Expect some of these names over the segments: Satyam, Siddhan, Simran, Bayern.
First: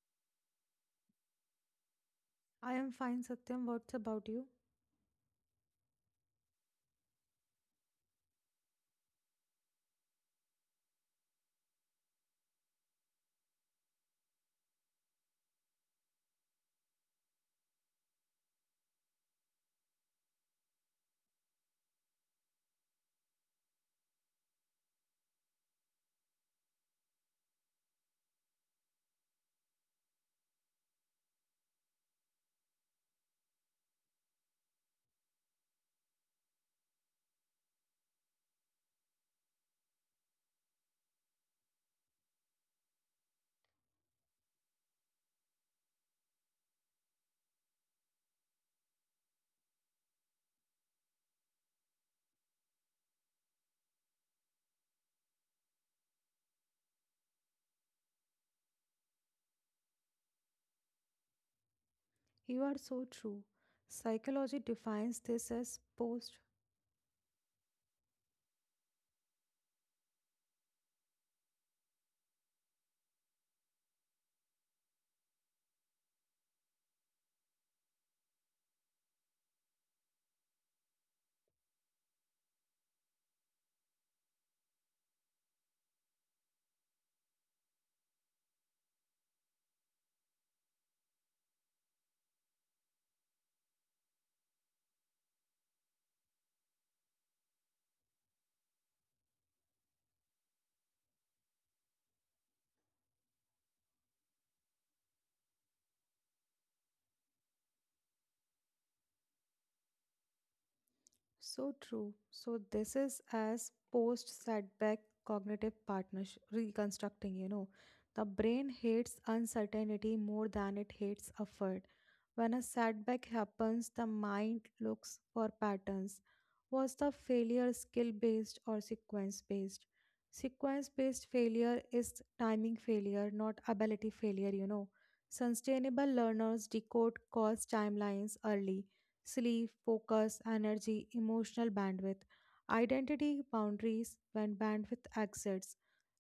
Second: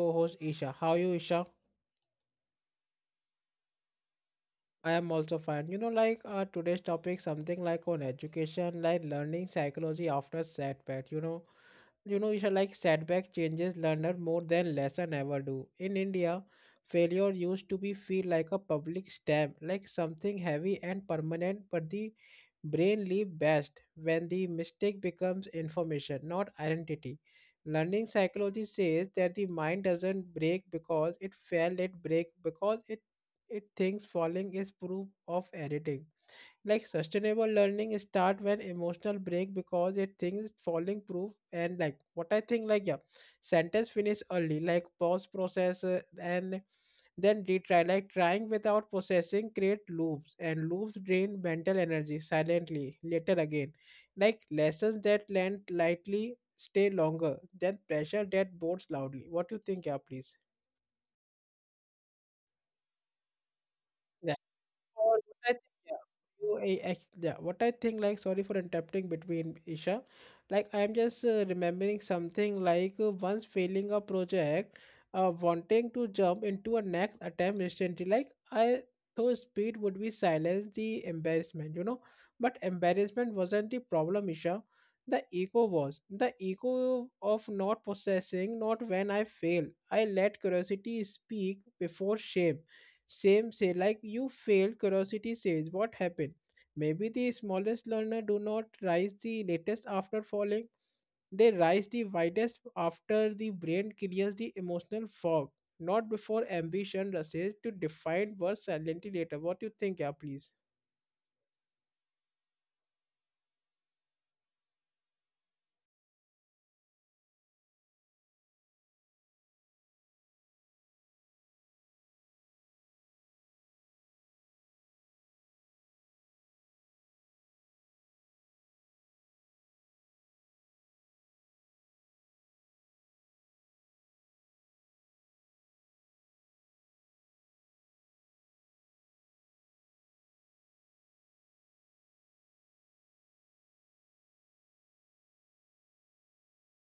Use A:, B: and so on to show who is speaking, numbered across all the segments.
A: co-host Isha. How are you, Isha?
B: I am fine, Satyam. What's about you?
A: I am also fine. You know, like today's topic, something like on education, like learning psychology after setback. You should like setback changes learner more than lesson ever do. In India, failure used to be feel like a public stamp, like something heavy and permanent. But the brain live best when the mistake becomes information, not identity. Learning psychology says that the mind doesn't break because it failed. It break because it thinks falling is proof of editing. Like sustainable learning start when emotional break because it thinks falling proof, and like what I think, like, yeah, sentence finish early, like pause process and then retry, like trying without processing create loops, and loops drain mental energy silently later again. Like lessons that land lightly stay longer than pressure that boards loudly. What do you think? Yeah, please.
B: You are so true. Psychology
A: Or
B: defines
A: what
B: this
A: I
B: as
A: think, yeah,
B: post
A: yeah, what I think, like, sorry for interrupting between Isha. Like, I'm just remembering something like once failing a project, wanting to jump into a next attempt instantly. Like, I thought speed would be silence the embarrassment, you know. But embarrassment wasn't the problem, Isha. The ego was the ego of not possessing, not when I fail. I let curiosity speak before shame same say like you failed, curiosity says what happened. Maybe the smallest learner do not rise the latest after falling. They rise the widest after the brain clears the emotional fog, not before ambition rushes to define words silently later. What you think, yeah, please?
B: so true. So this is as post setback cognitive partnership reconstructing. You know. The brain hates uncertainty more than it hates effort. When a setback happens, the mind looks for patterns. Was the failure skill based or sequence based? Sequence based failure is timing failure, not ability failure. Sustainable learners decode cause timelines early, sleep, focus, energy, emotional bandwidth, identity boundaries. When bandwidth exits,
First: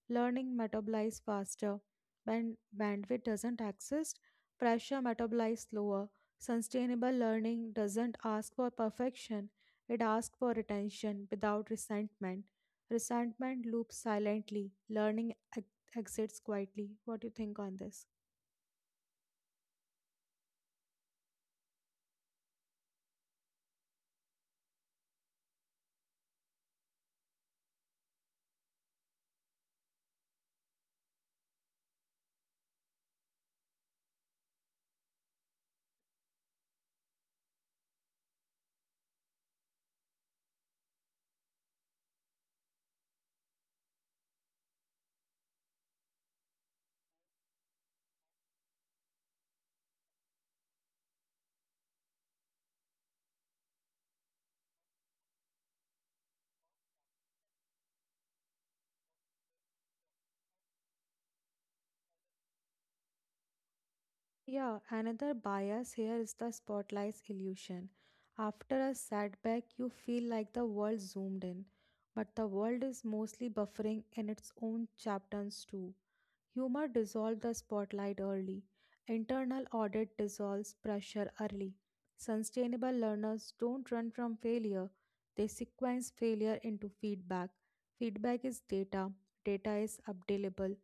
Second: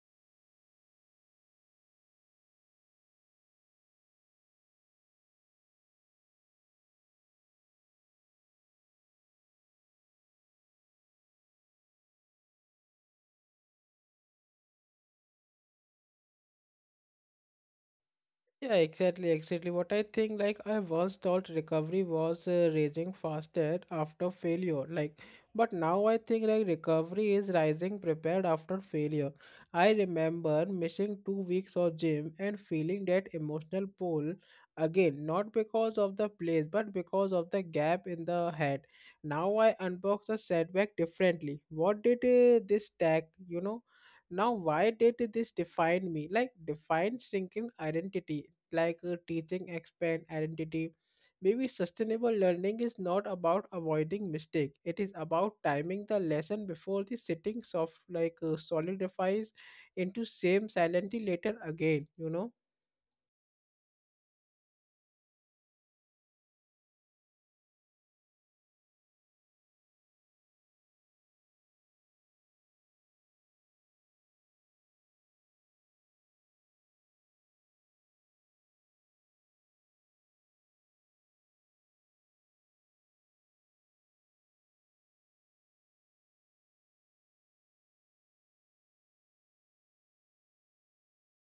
B: learning metabolizes faster. When bandwidth doesn't exist, pressure metabolizes slower. Sustainable learning doesn't ask for perfection, it asks for attention without resentment. Resentment loops silently, learning exits quietly. What do you think on this?
A: Yeah, exactly, exactly. What I think, like, I once thought recovery was rising faster after failure, like, but now I think, like, recovery is rising prepared after failure. I remember missing 2 weeks of gym and feeling that emotional pull again, not because of the place, but because of the gap in the head. Now I unbox the setback differently. What did this tag, you know? Now, why did this define me? Like, define shrinking identity like teaching expand identity. Maybe sustainable learning is not about avoiding mistake. It is about timing the lesson before the sitting soft like solidifies into same silently later again. You know.
B: Yeah, another bias here is the spotlight illusion. After a setback, you feel like the world zoomed in, but the world is mostly buffering in its own chapters too. Humor dissolves the spotlight early. Internal audit dissolves pressure early. Sustainable learners don't run from failure, they sequence failure into feedback. Feedback is data, data is updatable,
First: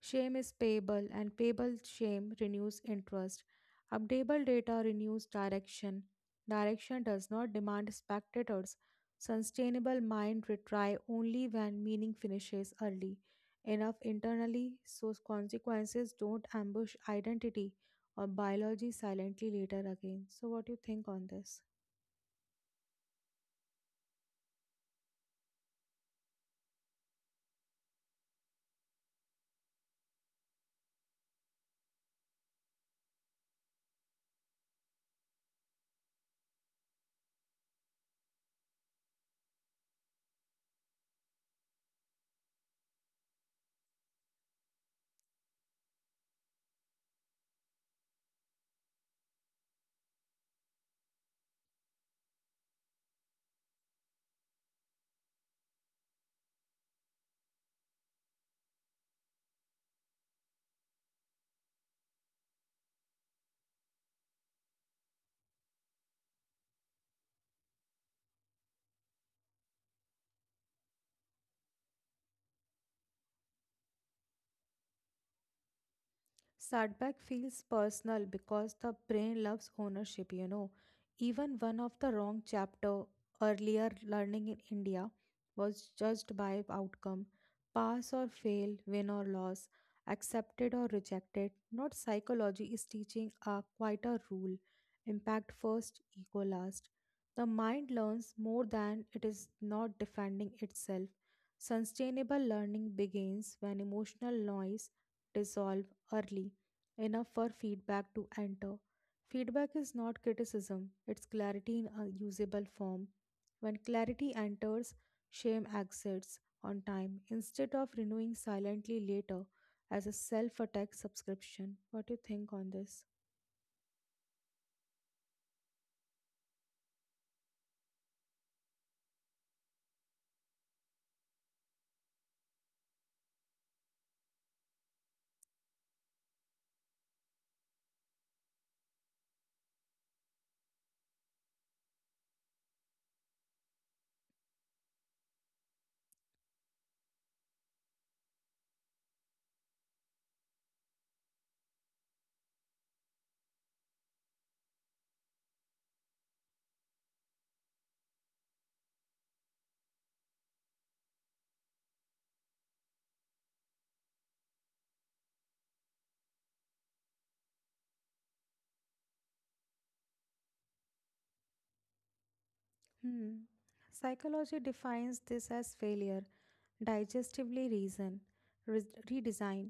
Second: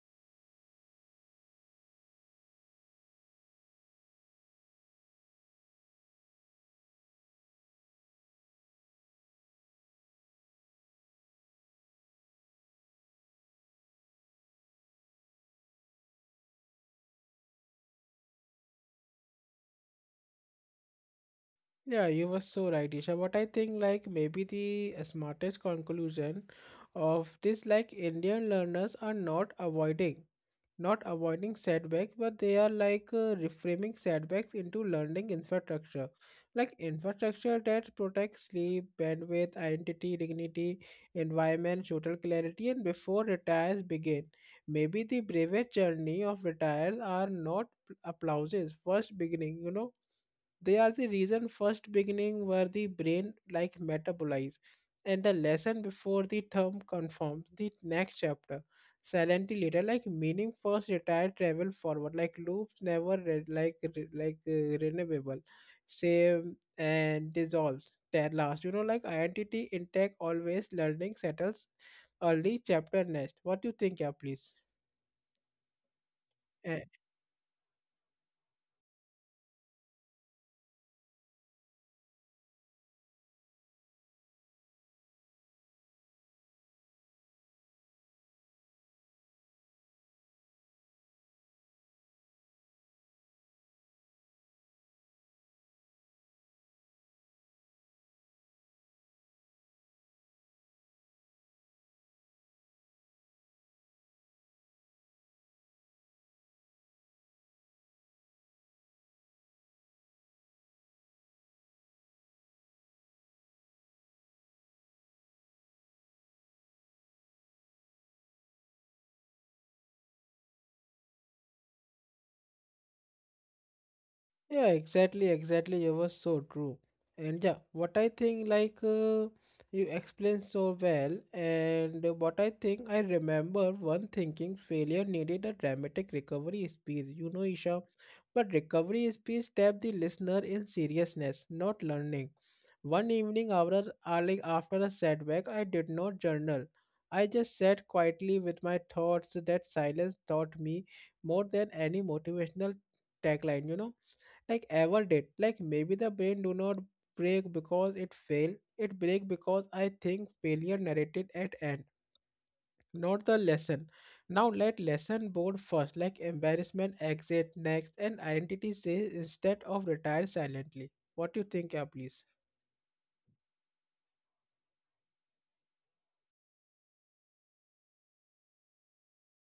B: shame is payable, and payable shame renews interest. Updatable data renews direction. Direction does not demand spectators. Sustainable mind retry only when meaning finishes early enough internally, so consequences don't ambush identity or biology silently later again. So, what do you think on this?
A: Yeah, you were so right, Isha. What I think, like, maybe the smartest conclusion of this, like, Indian learners are not avoiding. Not avoiding setbacks, but they are like reframing setbacks into learning infrastructure, like infrastructure that protects sleep, bandwidth, identity, dignity, environment, social clarity, and before retires begin. Maybe the bravest journey of retires are not applauses, first beginning, you know, they are the reason first beginning where the brain like metabolize and the lesson before the term confirms the next chapter. Silently later, like meaning first retire travel forward, like loops never like renewable same and dissolves that last, you know, like identity intact always, learning settles early chapter next. What do you think? Yeah, please.
B: Setback feels personal because the brain loves ownership. Even one of the wrong chapter, earlier learning in India was judged by outcome. Pass or fail, win or loss, accepted or rejected. Not psychology is teaching a quite a rule. Impact first, ego last. The mind learns more than it is not defending itself. Sustainable learning begins when emotional noise dissolves early enough for feedback to enter. Feedback is not criticism, it's clarity in a usable form. When clarity enters, shame exits on time instead of renewing silently later as a self attack subscription. What do you think on this?
A: Yeah, exactly, exactly. You were so true. And yeah, what I think, like, you explained so well. And what I think, I remember one thinking failure needed a dramatic recovery speech, you know, Isha. But recovery speech tap the listener in seriousness, not learning. One evening, after, like after a setback, I did not journal. I just sat quietly with my thoughts. That silence taught me more than any motivational tagline, you know, like ever did. Like maybe the brain do not break because it failed. It break because I think failure narrated at end, not the lesson. Now let lesson board first, like embarrassment exit next, and identity says instead of retire silently. What do you think, yeah, please?
B: Hmm. Psychology defines this as failure, digestively reason, re- redesign.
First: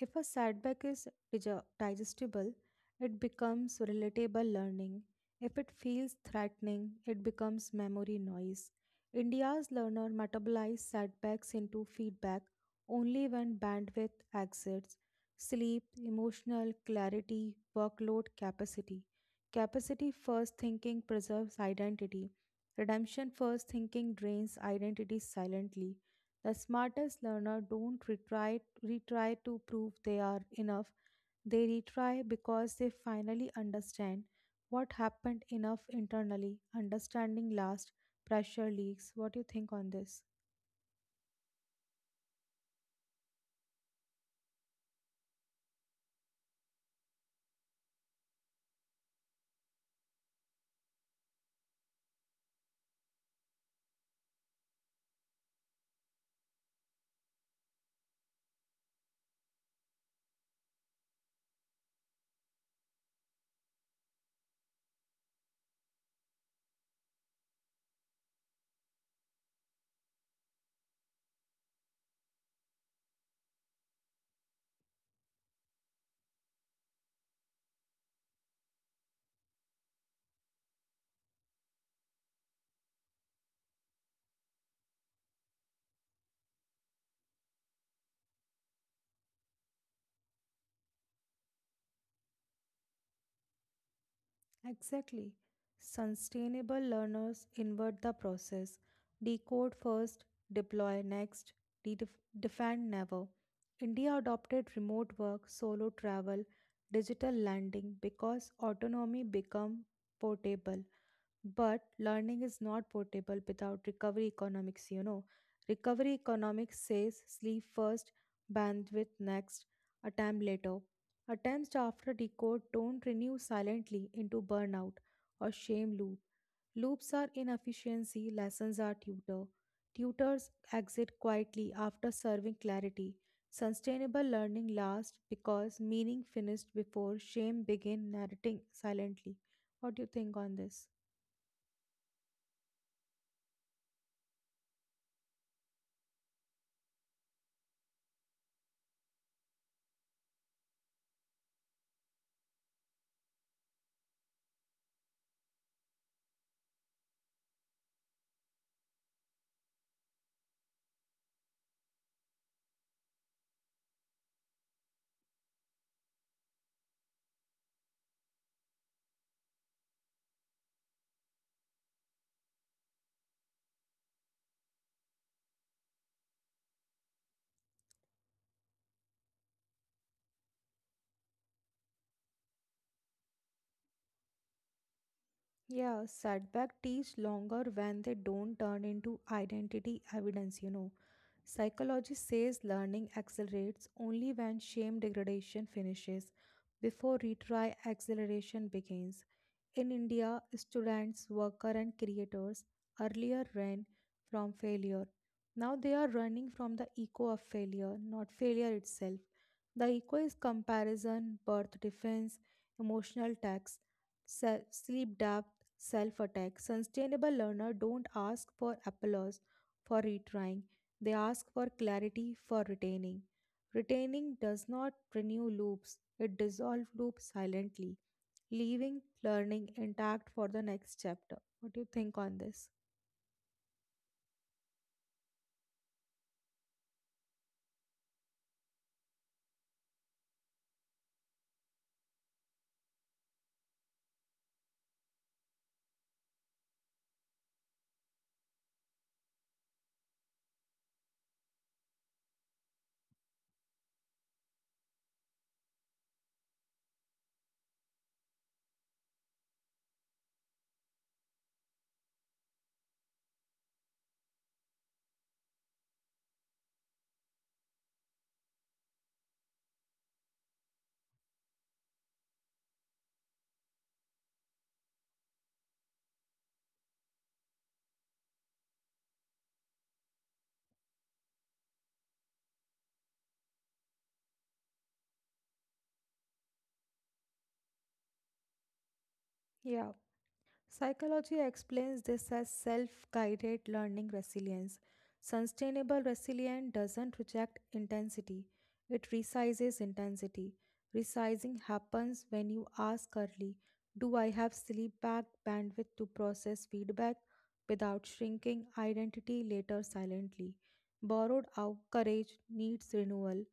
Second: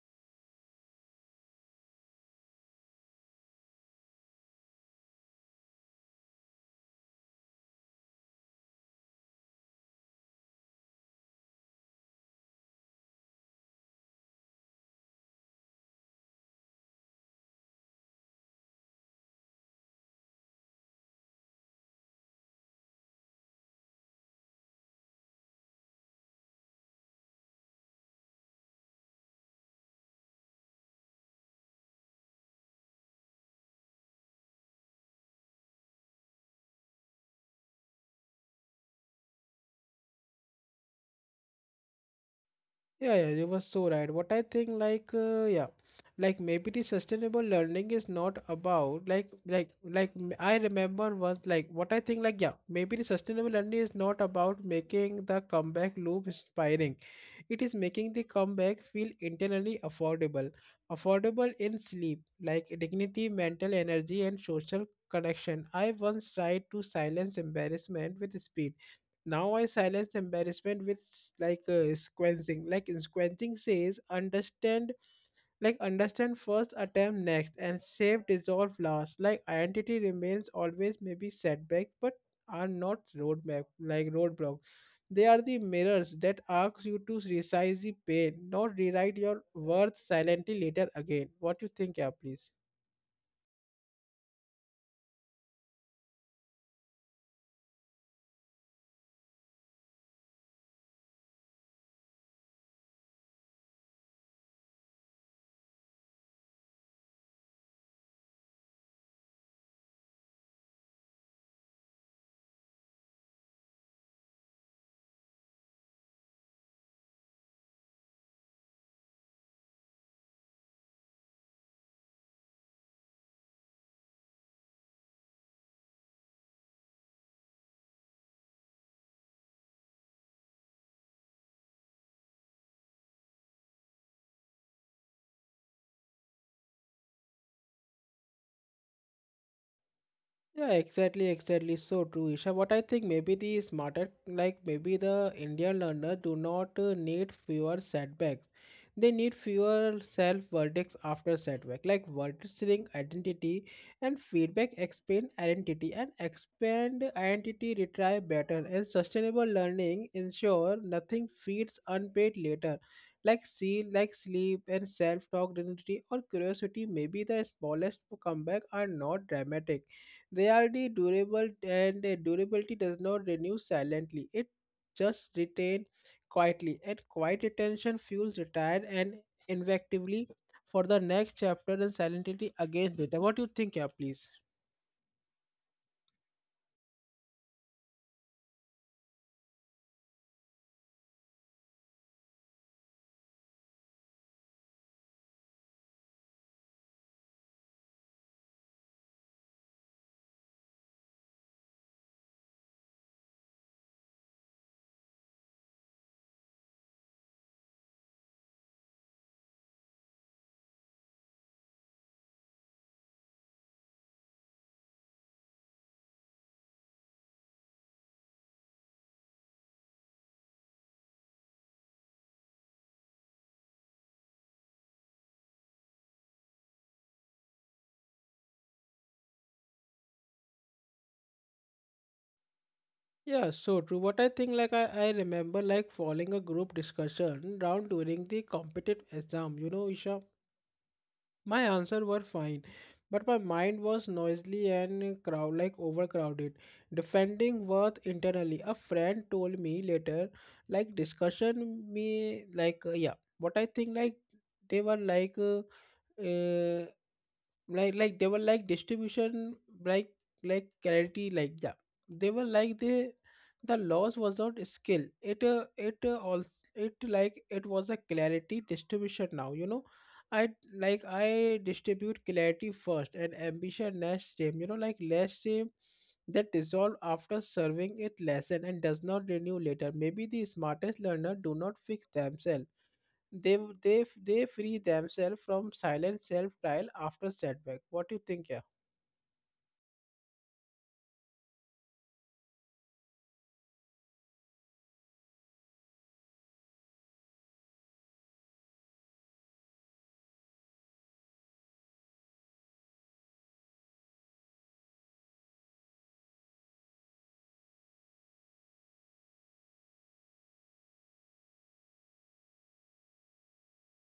B: If a setback is digestible, it becomes relatable learning. If it feels threatening, it becomes memory noise. India's learner metabolize setbacks into feedback only when bandwidth exits, sleep, emotional clarity, workload capacity. Capacity first thinking preserves identity. Redemption first thinking drains identity silently. The smartest learner don't retry, retry to prove they are enough. They retry because they finally understand what happened enough internally. Understanding last, pressure leaks. What do you think on this?
A: Yeah, yeah, you were so right. What I think, like, yeah, like maybe the sustainable learning is not about like, I remember once, like, what I think, like, yeah, maybe the sustainable learning is not about making the comeback loop inspiring. It is making the comeback feel internally affordable, affordable in sleep, like dignity, mental energy, and social connection. I once tried to silence embarrassment with speed, now I silence embarrassment with like sequencing. Like in sequencing says, understand, like understand first, attempt next, and save dissolve last. Like identity remains always maybe setbacks, but are not roadmap like roadblock. They are the mirrors that ask you to resize the pain, not rewrite your worth silently later again. What you think, yeah, please?
B: Exactly. Sustainable learners invert the process, decode first, deploy next, redef- defend never. India adopted remote work, solo travel, digital landing because autonomy become portable. But learning is not portable without recovery economics. Recovery economics says sleep first, bandwidth next, attempt later. Attempts after decode don't renew silently into burnout or shame loop. Loops are inefficiency, lessons are tutor. Tutors exit quietly after serving clarity. Sustainable learning lasts because meaning finished before shame begin narrating silently. What do you think on this?
A: Yeah, exactly, exactly. So true, Isha. What I think maybe the smarter, like maybe the Indian learner do not need fewer setbacks. They need fewer self verdicts after setback, like registering identity and feedback expand identity and expand identity retry better and sustainable learning ensure nothing feeds unpaid later. Like see, like sleep and self-talk identity or curiosity, maybe the smallest comeback are not dramatic, they are the durable and the durability does not renew silently. It just retain quietly, and quiet retention fuels retired and invectively for the next chapter and silently against data. What do you think, yeah, please?
B: Yeah, setback takes longer when they don't turn into identity evidence. Psychology says learning accelerates only when shame degradation finishes before retry acceleration begins. In India, students, workers, and creators earlier ran from failure. Now they are running from the echo of failure, not failure itself. The echo is comparison, birth defense, emotional tax, sleep debt, self attack. Sustainable learner don't ask for applause for retrying, they ask for clarity for retaining. Retaining does not renew loops, it dissolves loops silently, leaving learning intact for the next chapter. What do you think on this?
A: Yeah, so true. What I think, like, I remember, like following a group discussion round during the competitive exam. You know, Isha, my answers were fine, but my mind was noisily and crowd like overcrowded, defending worth internally. A friend told me later, like discussion me like yeah, what I think like they were like uh, they were like distribution, like clarity, like yeah they were like the loss was not skill, it it all it like it was a clarity distribution now, you know. I distribute clarity first and ambition less shame. You know, like less shame that dissolve after serving it lesson and does not renew later. Maybe the smartest learner do not fix themselves. They free themselves from silent self trial after setback. What do you think, yeah?
B: Yeah. Psychology explains this as self guided learning resilience. Sustainable resilience doesn't reject intensity, it resizes intensity. Resizing happens when you ask early, do I have sleep back bandwidth to process feedback without shrinking identity later silently? Borrowed out courage needs renewal.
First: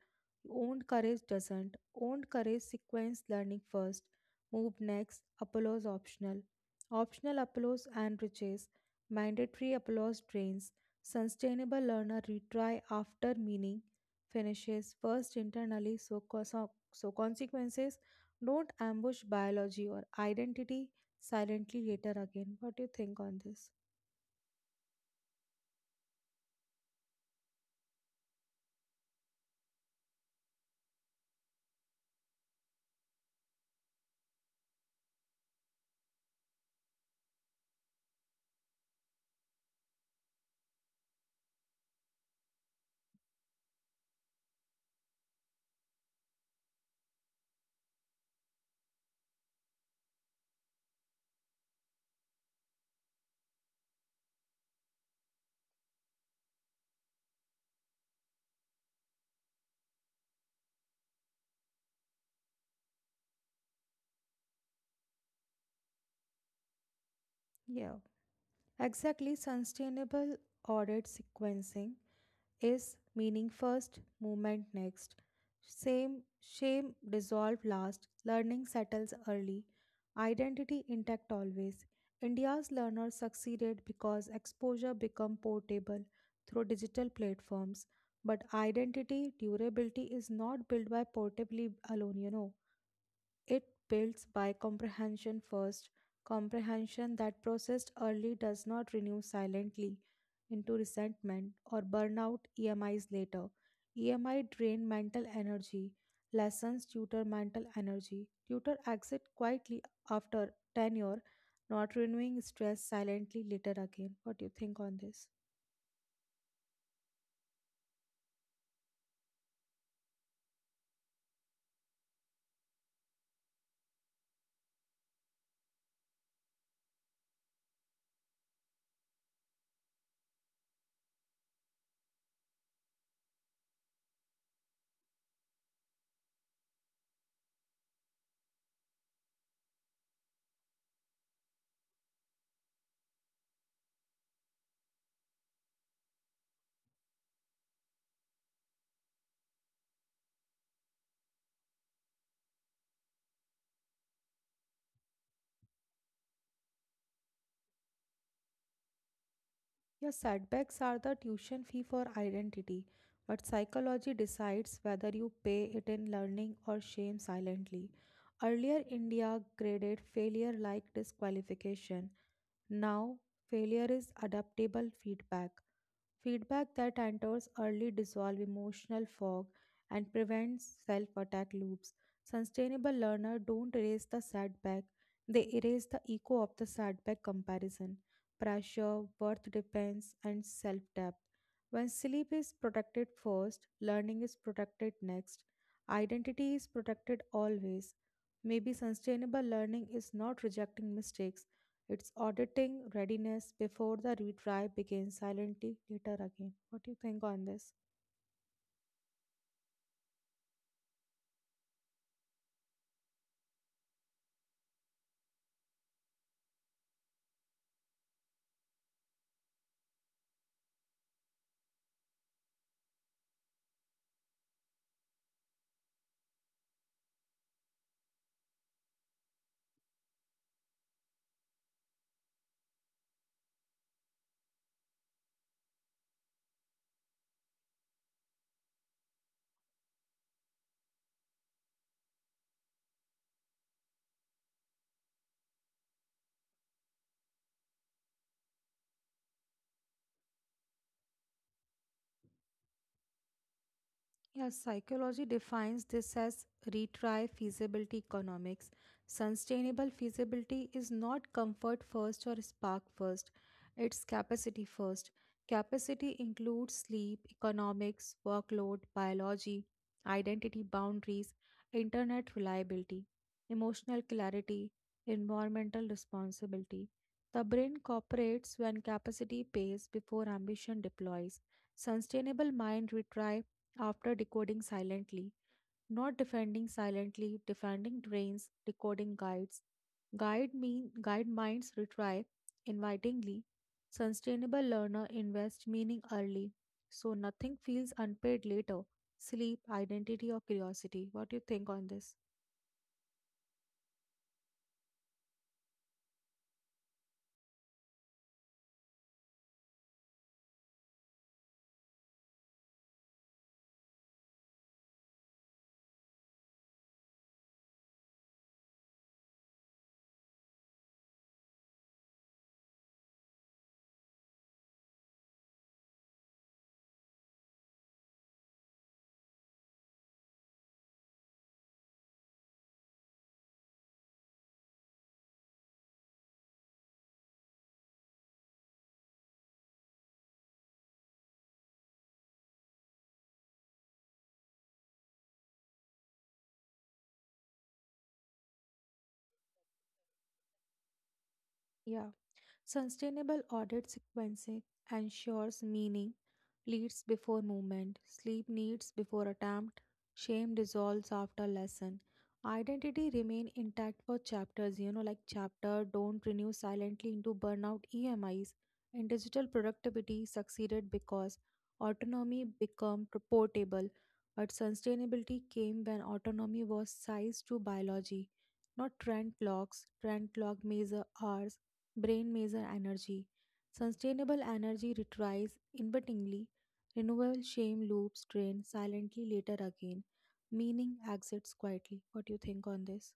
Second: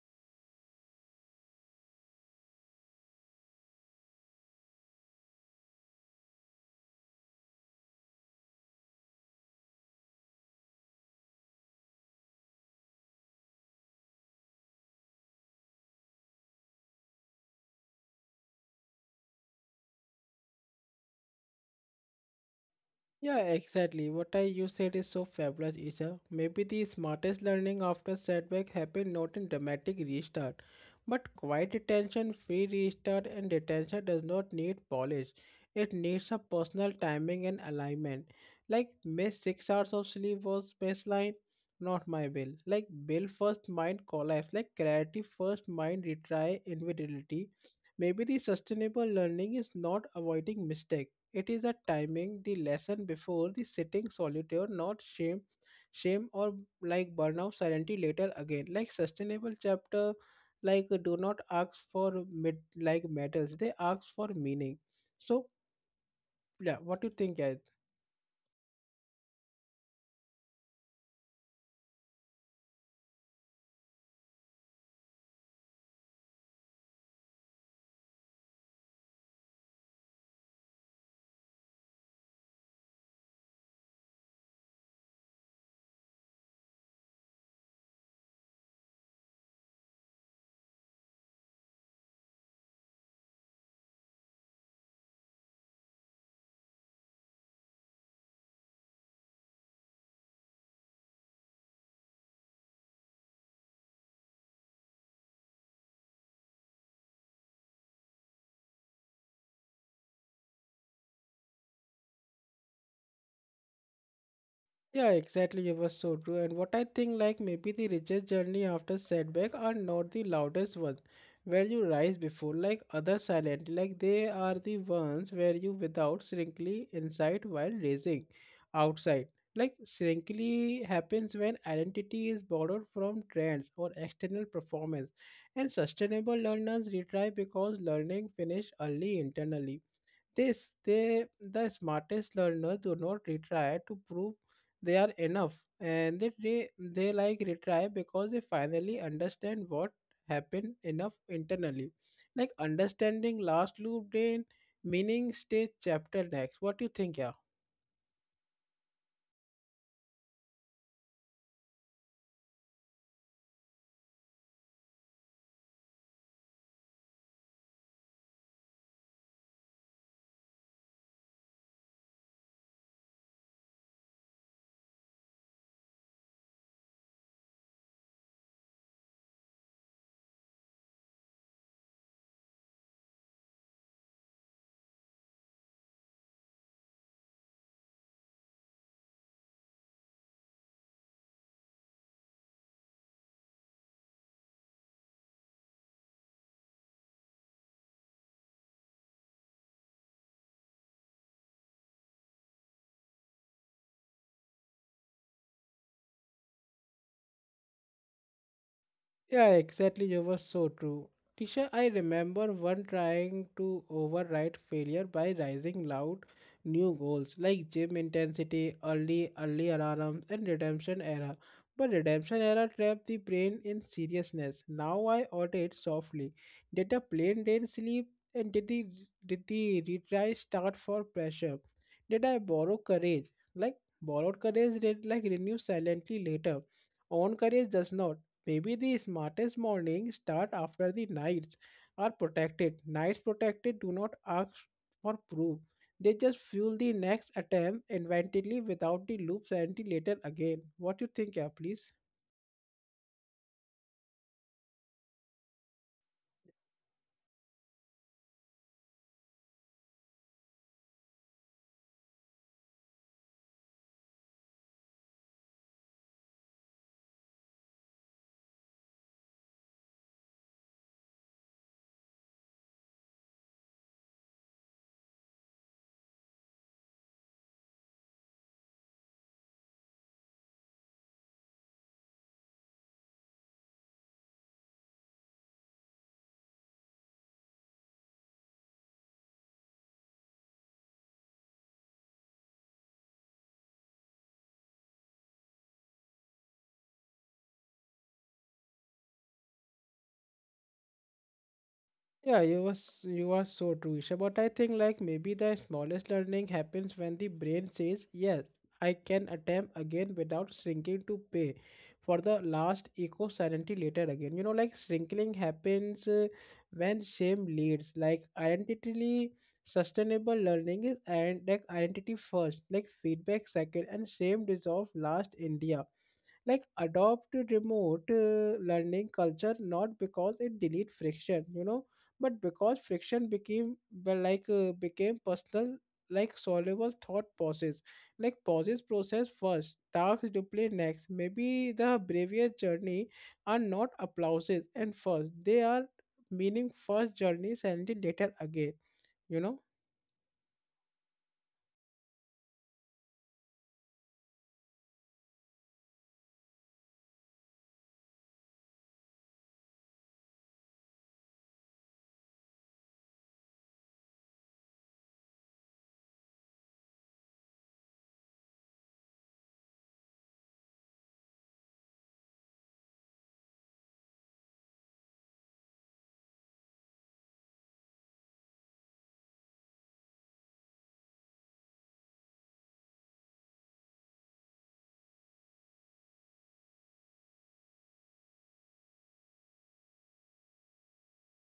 B: Owned courage doesn't. Owned courage sequence learning first, move next, apologise optional. Optional applause enriches, mandatory applause drains. Sustainable learner retry after meaning finishes first internally, so consequences don't ambush biology or identity silently later again. What do you think on this?
A: Yeah, exactly. What I you said is so fabulous, Isha. Maybe the smartest learning after setback happen not in dramatic restart, but quiet attention, free restart, and attention does not need polish. It needs a personal timing and alignment. Like miss 6 hours of sleep was baseline, not my will. Like bill first, mind collapse. Like clarity first, mind retry inevitability. Maybe the sustainable learning is not avoiding mistake, it is a timing the lesson before the sitting solitaire, not shame, or like burnout silently later again. Like sustainable chapter, like do not ask for mid like medals. They ask for meaning. So yeah, what do you think,
B: Yeah.
A: guys?
B: Exactly, sustainable audit sequencing is meaning first, movement next. Same shame dissolve last, learning settles early, identity intact always. India's learners succeeded because exposure become portable through digital platforms, but identity durability is not built by portably alone. It builds by comprehension first, comprehension that processed early does not renew silently into resentment or burnout EMIs later. EMI drain mental energy, lessons tutor mental energy, tutor exit quietly after tenure, not renewing stress silently later again. What do you think on this?
A: Yeah, exactly. It was so true. And what I think, like maybe the richest journey after setback are not the loudest ones, where you rise before like other silent. Like they are the ones where you without shrinkly inside while raising outside. Like shrinkly happens when identity is borrowed from trends or external performance, and sustainable learners retry because learning finish early internally, this they the smartest learners do not retry to prove they are enough, and they like retry because they finally understand what happened enough internally. Like understanding last loop brain meaning stage chapter next. What do you think, yeah?
B: Your setbacks are the tuition fee for identity, but psychology decides whether you pay it in learning or shame silently. Earlier, India graded failure like disqualification. Now, failure is adaptable feedback. Feedback that enters early dissolves emotional fog and prevents self attack loops. Sustainable learners don't erase the setback, they erase the echo of the setback, comparison, pressure, worth depends, and self doubt. When sleep is protected first, learning is protected next, identity is protected always. Maybe sustainable learning is not rejecting mistakes, it's auditing readiness before the retry begins silently later again. What do you think on this?
A: Yeah, exactly. You were so true. Tisha, I remember one trying to override failure by rising loud new goals like gym intensity, early early alarms, and redemption era. But redemption era trapped the brain in seriousness. Now I audit softly. Did a plain day sleep, and did the retry start for pressure? Did I borrow courage? Like borrowed courage did like renew silently later. Own courage does not. Maybe the smartest mornings start after the nights are protected. Nights protected do not ask for proof. They just fuel the next attempt inventively without the loops and the later again. What you think, yeah, please?
B: Yeah, psychology defines this as retry feasibility economics. Sustainable feasibility is not comfort first or spark first, it's capacity first. Capacity includes sleep, economics, workload, biology, identity boundaries, internet reliability, emotional clarity, environmental responsibility. The brain cooperates when capacity pays before ambition deploys. Sustainable mind retries after decoding silently, not defending silently. Defending drains, decoding guides. Guide minds retry invitingly. Sustainable learner invest meaning early, so nothing feels unpaid later. Sleep, identity, or curiosity. What do you
A: Yeah,
B: think on this?
A: you are so true, Isha. But I think like maybe the smallest learning happens when the brain says, yes, I can attempt again without shrinking to pay for the last eco sanity later again. You know, like shrinking happens when shame leads. Like identity sustainable learning is and like identity first, like feedback second, and shame dissolve last. India like adopt remote learning culture, not because it delete friction, you know, but because friction became well, like became personal, like soluble thought pauses, like pauses process first, tasks to play next. Maybe the bravest journey are not applauses and first, they are meaning first journey and later again, you know.
B: Yeah, sustainable audit sequencing ensures meaning leads before movement, sleep needs before attempt, shame dissolves after lesson. Identity remain intact for chapters, like chapter don't renew silently into burnout EMIs. And digital productivity succeeded because autonomy became portable, but sustainability came when autonomy was sized to biology, not trend clocks. Trend clock measure hours, brain measure energy. Sustainable energy retrieves inadvertently. Renewal shame loops drain silently later again, meaning exits quietly. What do you think on this?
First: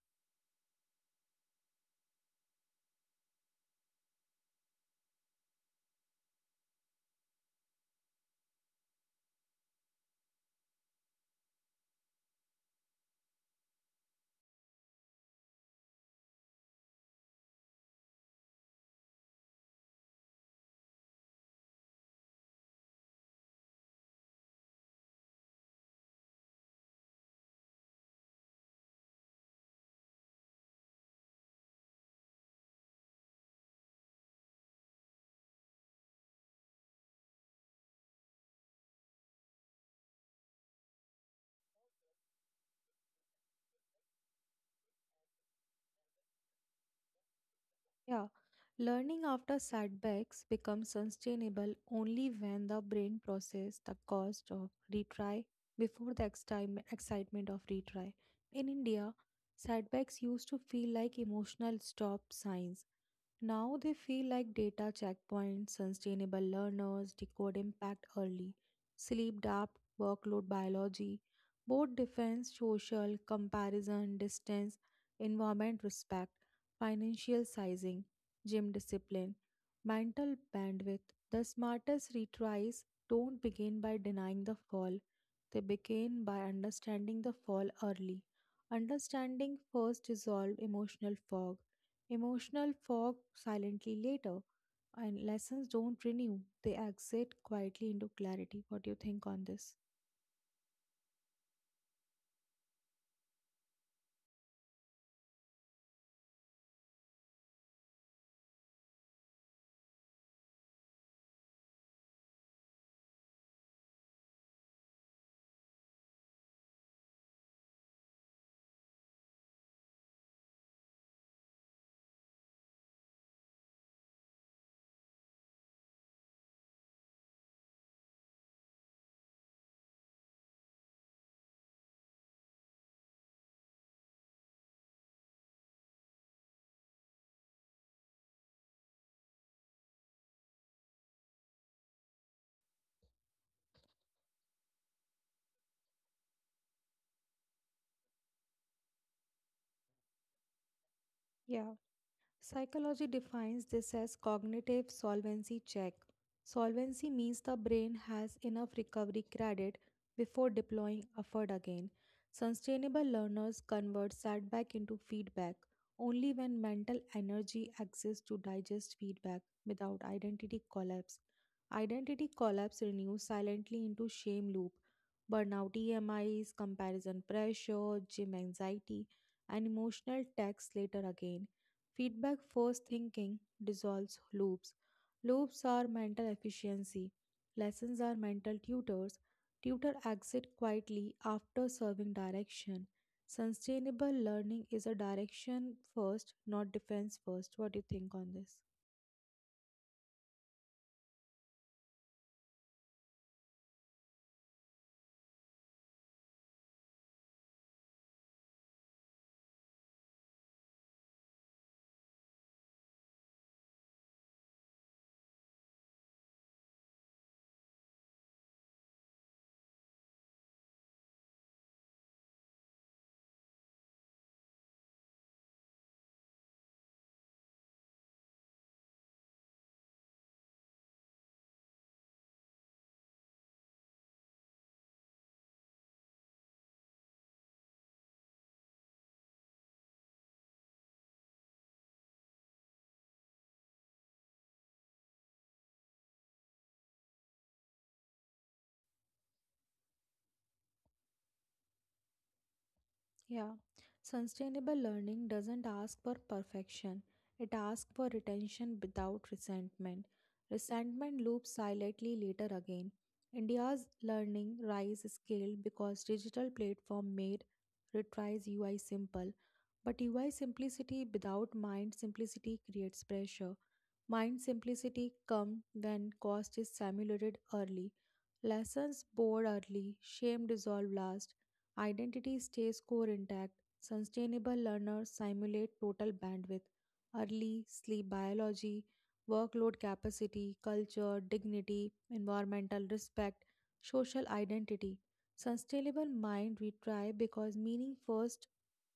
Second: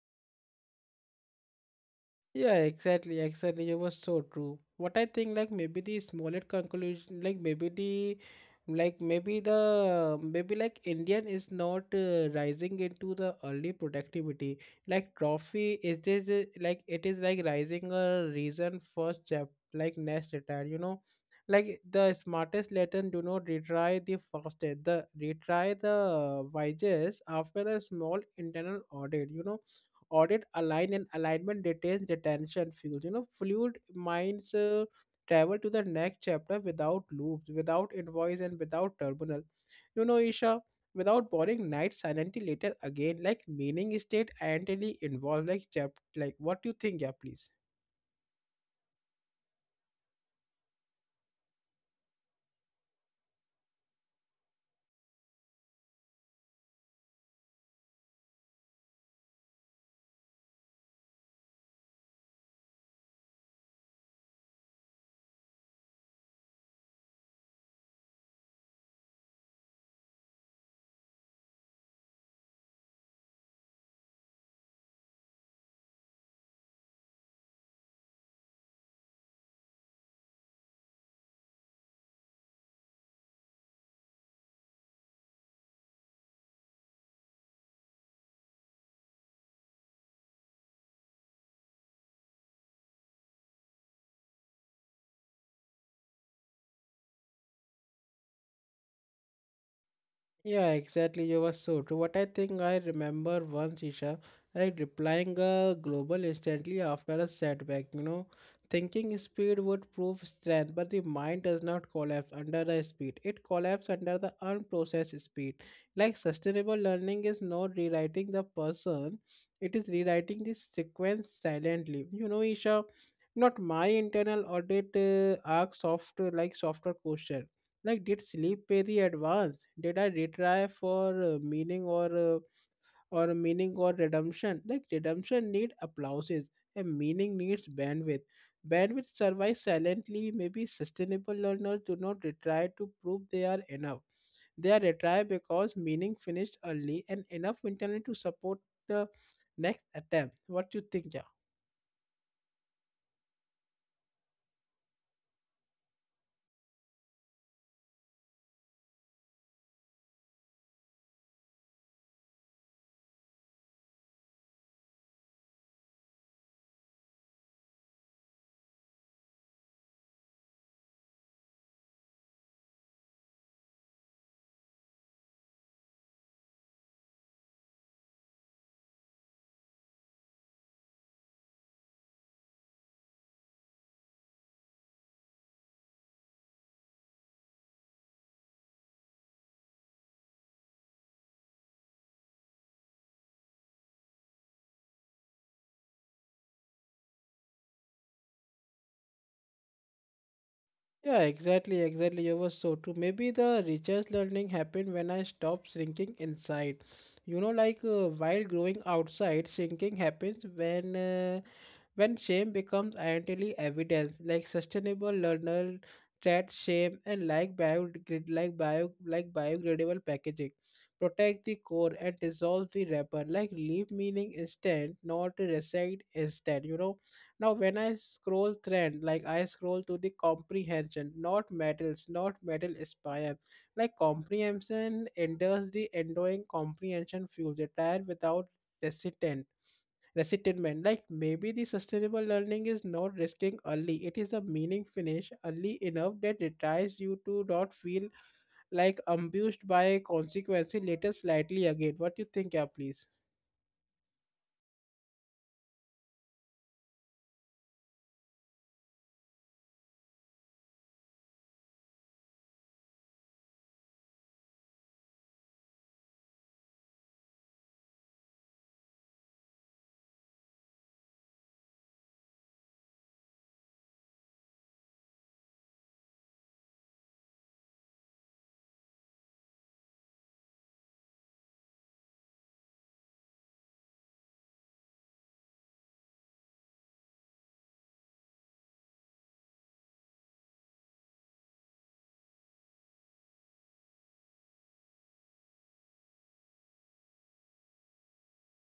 A: Yeah, exactly, exactly. You were so true. What I think, like maybe the smallest conclusion, like maybe the maybe like Indian is not rising into the early productivity. Like trophy is like it is like rising a reason first step like next retire. You know, like the smartest Latin do not retry the fastest. The retry the wisest after a small internal audit. You know, audit align and alignment retains retention fuels, you know, fluid minds travel to the next chapter without loops, without invoice, and without terminal, you know, Isha, without boring night silently later again, like meaning state identity involved like chap, like what do you think, yeah, please?
B: Yeah, learning after setbacks becomes sustainable only when the brain processes the cost of retry before the excitement of retry. In India, setbacks used to feel like emotional stop signs. Now they feel like data checkpoints. Sustainable learners decode impact early, sleep depth, workload biology, board defense, social, comparison, distance, environment respect, financial sizing, gym discipline, mental bandwidth. The smartest retries don't begin by denying the fall, they begin by understanding the fall early. Understanding first dissolves emotional fog. Emotional fog silently later. And lessons don't renew, they exit quietly into clarity. What do you think on this?
A: Yeah, exactly. You were so true. What I think, I remember once, Isha, like replying a global instantly after a setback, you know, thinking speed would prove strength, but the mind does not collapse under the speed. It collapses under the unprocessed speed. Like sustainable learning is not rewriting the person, it is rewriting the sequence silently. You know, Isha, not my internal audit asks software, like software question, like, did sleep pay the advance? Did I retry for meaning or uh, meaning or redemption? Like, redemption need applauses, and meaning needs bandwidth. Bandwidth survives silently. Maybe sustainable learners do not retry to prove they are enough. They are retired because meaning finished early and enough internally to support the next attempt. What do you think, Ja?
B: Yeah. Psychology defines this as cognitive solvency check. Solvency means the brain has enough recovery credit before deploying effort again. Sustainable learners convert setback into feedback only when mental energy exists to digest feedback without identity collapse. Identity collapse renews silently into shame loop. Burnout EMIs, comparison pressure, gym anxiety, and emotional tax later again. Feedback first thinking dissolves loops. Loops are mental efficiency. Lessons are mental tutors. Tutor exit quietly after serving direction. Sustainable learning is a direction first, not defense first. What do you think on this?
A: Yeah, exactly, exactly. You were so true. Maybe the richest learning happened when I stopped shrinking inside. You know, like while growing outside, shrinking happens when shame becomes identity evidence, like sustainable learner trade shame and like biodegradable packaging, protect the core and dissolve the wrapper. Like leave meaning instant, not reside instant. You know. Now when I scroll trend, like I scroll to the comprehension, not metals, not metal aspire. Like comprehension enters the enduring comprehension fuel the tire without resistant resentment. Like maybe the sustainable learning is not resting early. It is a meaning finish early enough that it tries you to not feel like ambushed by consequences later slightly again. What you think, yeah, please?
B: Yeah, sustainable learning doesn't ask for perfection, it asks for retention without resentment. Resentment loops silently later again. India's learning rise scaled because digital platform made retries UI simple, but UI simplicity without mind simplicity creates pressure. Mind simplicity comes when cost is simulated early, lessons bored early, shame dissolve last, identity stays core intact. Sustainable learners simulate total bandwidth early, sleep biology, workload capacity, culture, dignity, environmental respect, social identity. Sustainable mind we try because meaning first,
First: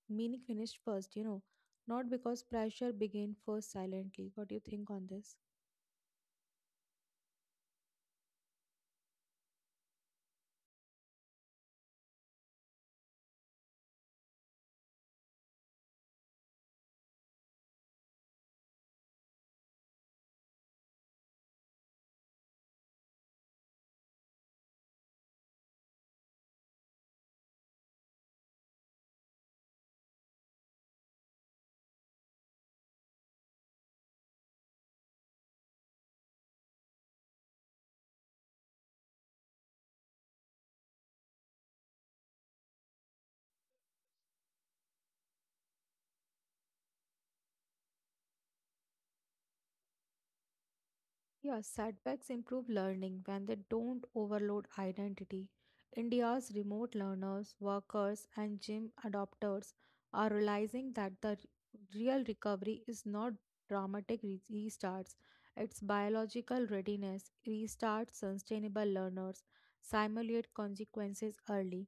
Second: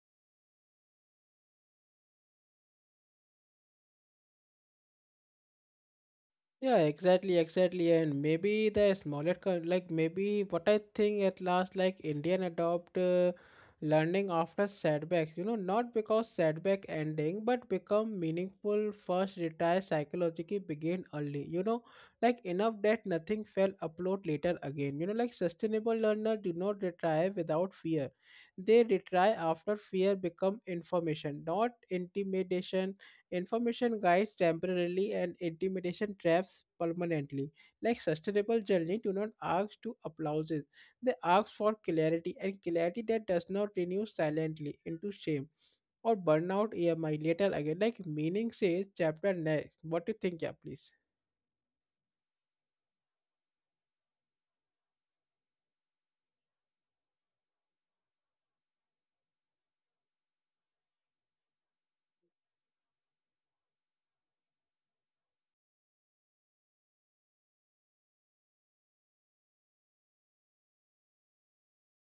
B: meaning finished first, you know not because pressure began first silently. What do you think on this?
A: Yeah, exactly, exactly. And maybe the smaller, like maybe what I think at last, like Indian adopt learning after setbacks, you know, not because setback ending, but become meaningful first retire psychologically begin early, you know, like enough that nothing fell upload later again, you know, like sustainable learner do not retire without fear. They retire after fear become information, not intimidation. Information guides temporarily and intimidation traps permanently. Like sustainable journey do not ask to applauses. They ask for clarity and clarity that does not renew silently into shame or burnout EMI later again. Like meaning says chapter next. What do you think, yeah, please?
B: Yeah, setbacks improve learning when they don't overload identity. India's remote learners, workers, and gym adopters are realizing that the real recovery is not dramatic restarts, it's biological readiness. Restart sustainable learners, simulate consequences early.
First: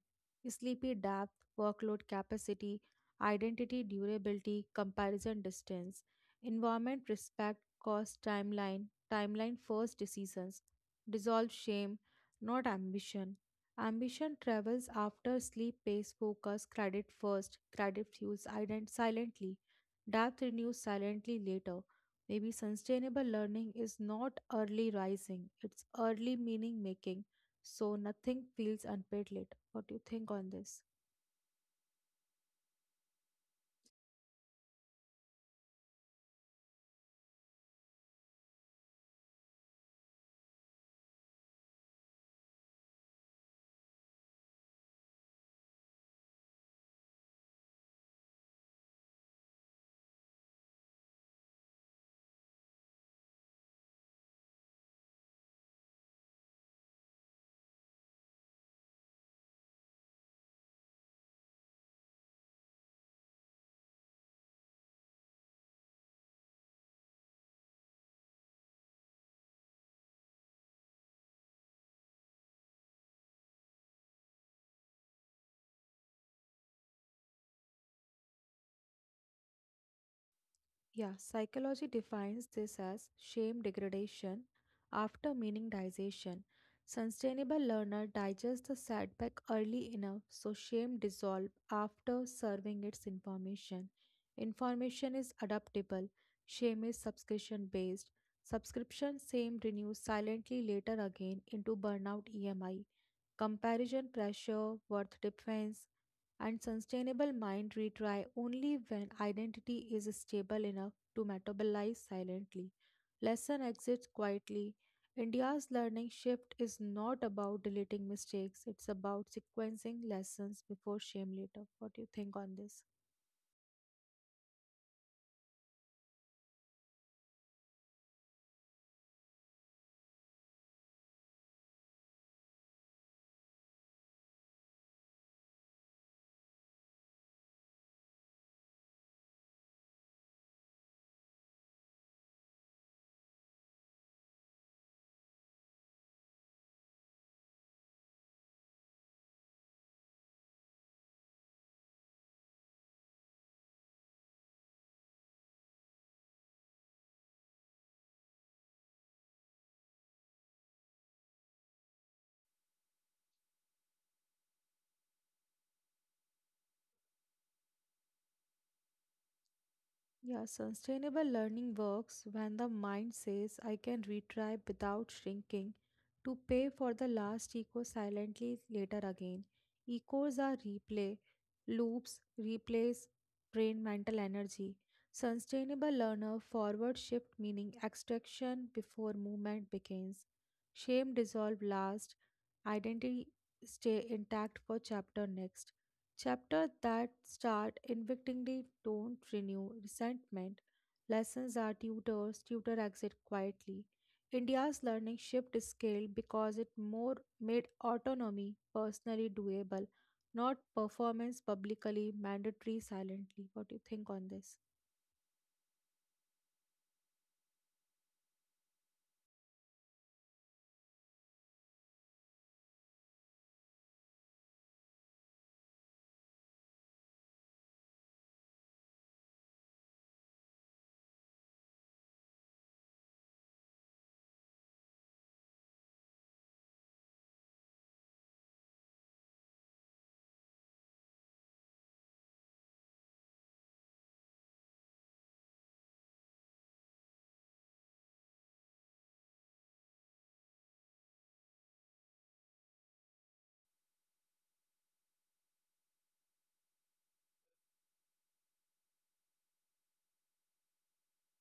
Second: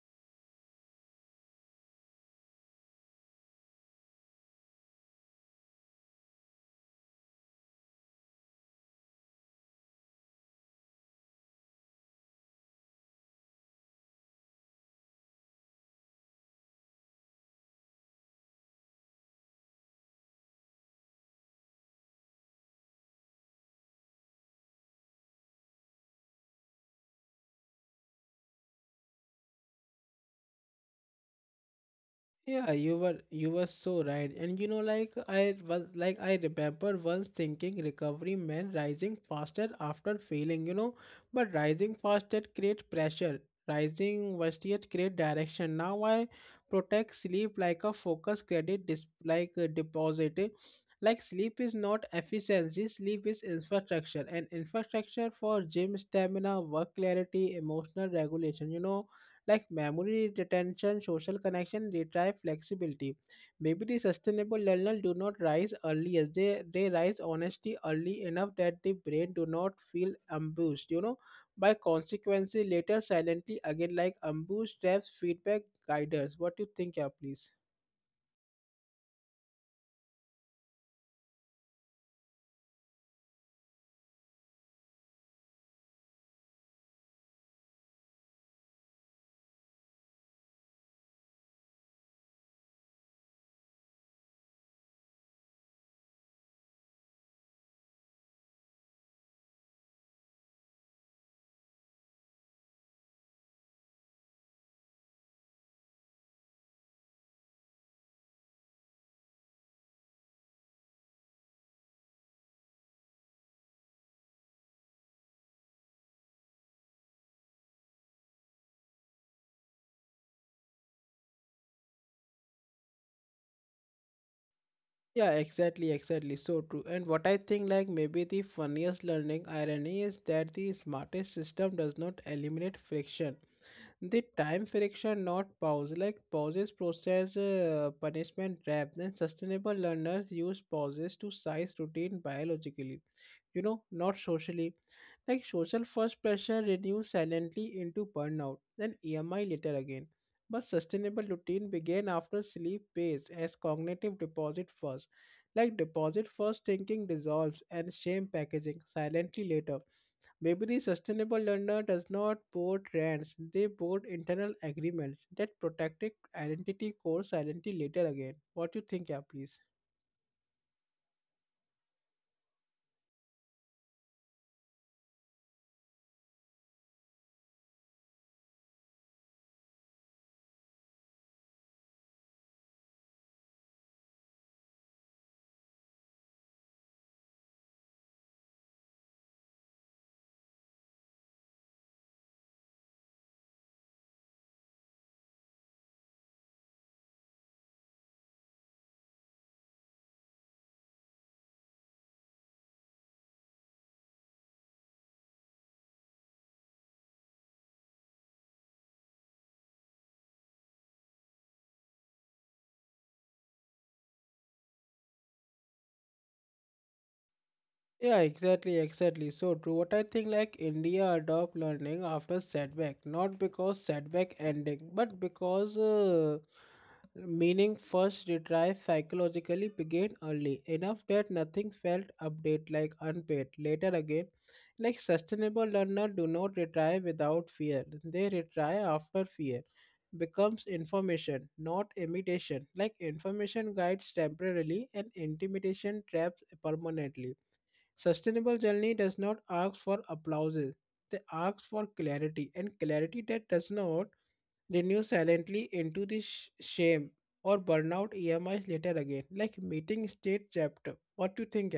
B: Sleepy depth, workload capacity, identity durability, comparison distance, environment respect, cost timeline first decisions, dissolve shame, not ambition. Ambition travels after sleep pays focus, credit first, credit fuels ident silently, depth renews silently later. Maybe sustainable learning is not early rising, it's early meaning making, so nothing feels unpaid late. What do you think on this?
A: Yeah, you were so right. And you know, like I remember once thinking recovery meant rising faster after failing, you know, but rising faster create pressure. Rising versus create direction. Now I protect sleep like a focus credit dis like a deposit. Eh. Like sleep is not efficiency, sleep is infrastructure. And infrastructure for gym stamina, work clarity, emotional regulation, you know, like memory retention, social connection, retrieve flexibility. Maybe the sustainable learner do not rise early as they rise honestly early enough that the brain do not feel ambushed, you know, by consequences later silently again, like ambush traps, feedback, guiders. What do you think, yeah, please?
B: Yeah, psychology defines this as shame degradation after meaningization. Sustainable learner digests the setback early enough so shame dissolves after serving its information. Information is adaptable. Shame is subscription based. Subscription shame renews silently later again into burnout EMI. Comparison pressure, worth defense, and sustainable mind retry only when identity is stable enough to metabolize silently. Lesson exits quietly. India's learning shift is not about deleting mistakes, it's about sequencing lessons before shame later. What do you think on this?
A: Yeah, exactly, exactly. So true. And what I think, like, maybe the funniest learning irony is that the smartest system does not eliminate friction. The time friction not pause, like pauses process punishment trap, then sustainable learners use pauses to size routine biologically, you know, not socially, like social first pressure reduced silently into burnout, then EMI later again, but sustainable routine began after sleep pace as cognitive deposit first, like deposit first thinking dissolves and shame packaging silently later. Maybe the sustainable learner does not board rants, they board internal agreements that protect identity core identity later again. What do you think, yeah, please?
B: Yeah, sustainable learning works when the mind says I can retry without shrinking to pay for the last echo silently later again. Echoes are replay, loops replace brain mental energy. Sustainable learner forward shift meaning extraction before movement begins. Shame dissolve last, identity stay intact for chapter next. Chapters that start invictingly don't renew resentment. Lessons are tutors, tutor exit quietly. India's learning shift scale because it more made autonomy personally doable, not performance publicly mandatory silently. What do you think on this?
A: Yeah, exactly, exactly. So true. What I think, like India adopt learning after setback, not because setback ending, but because meaning first retrieve psychologically began early enough that nothing felt update, like unpaid. Later again, like sustainable learner do not retry without fear. They retry after fear becomes information, not imitation. Like information guides temporarily and intimidation traps permanently. Sustainable journey does not ask for applauses. They ask for clarity, and clarity that does not renew silently into the shame or burnout EMIs later again, like meeting state chapter. What do you think?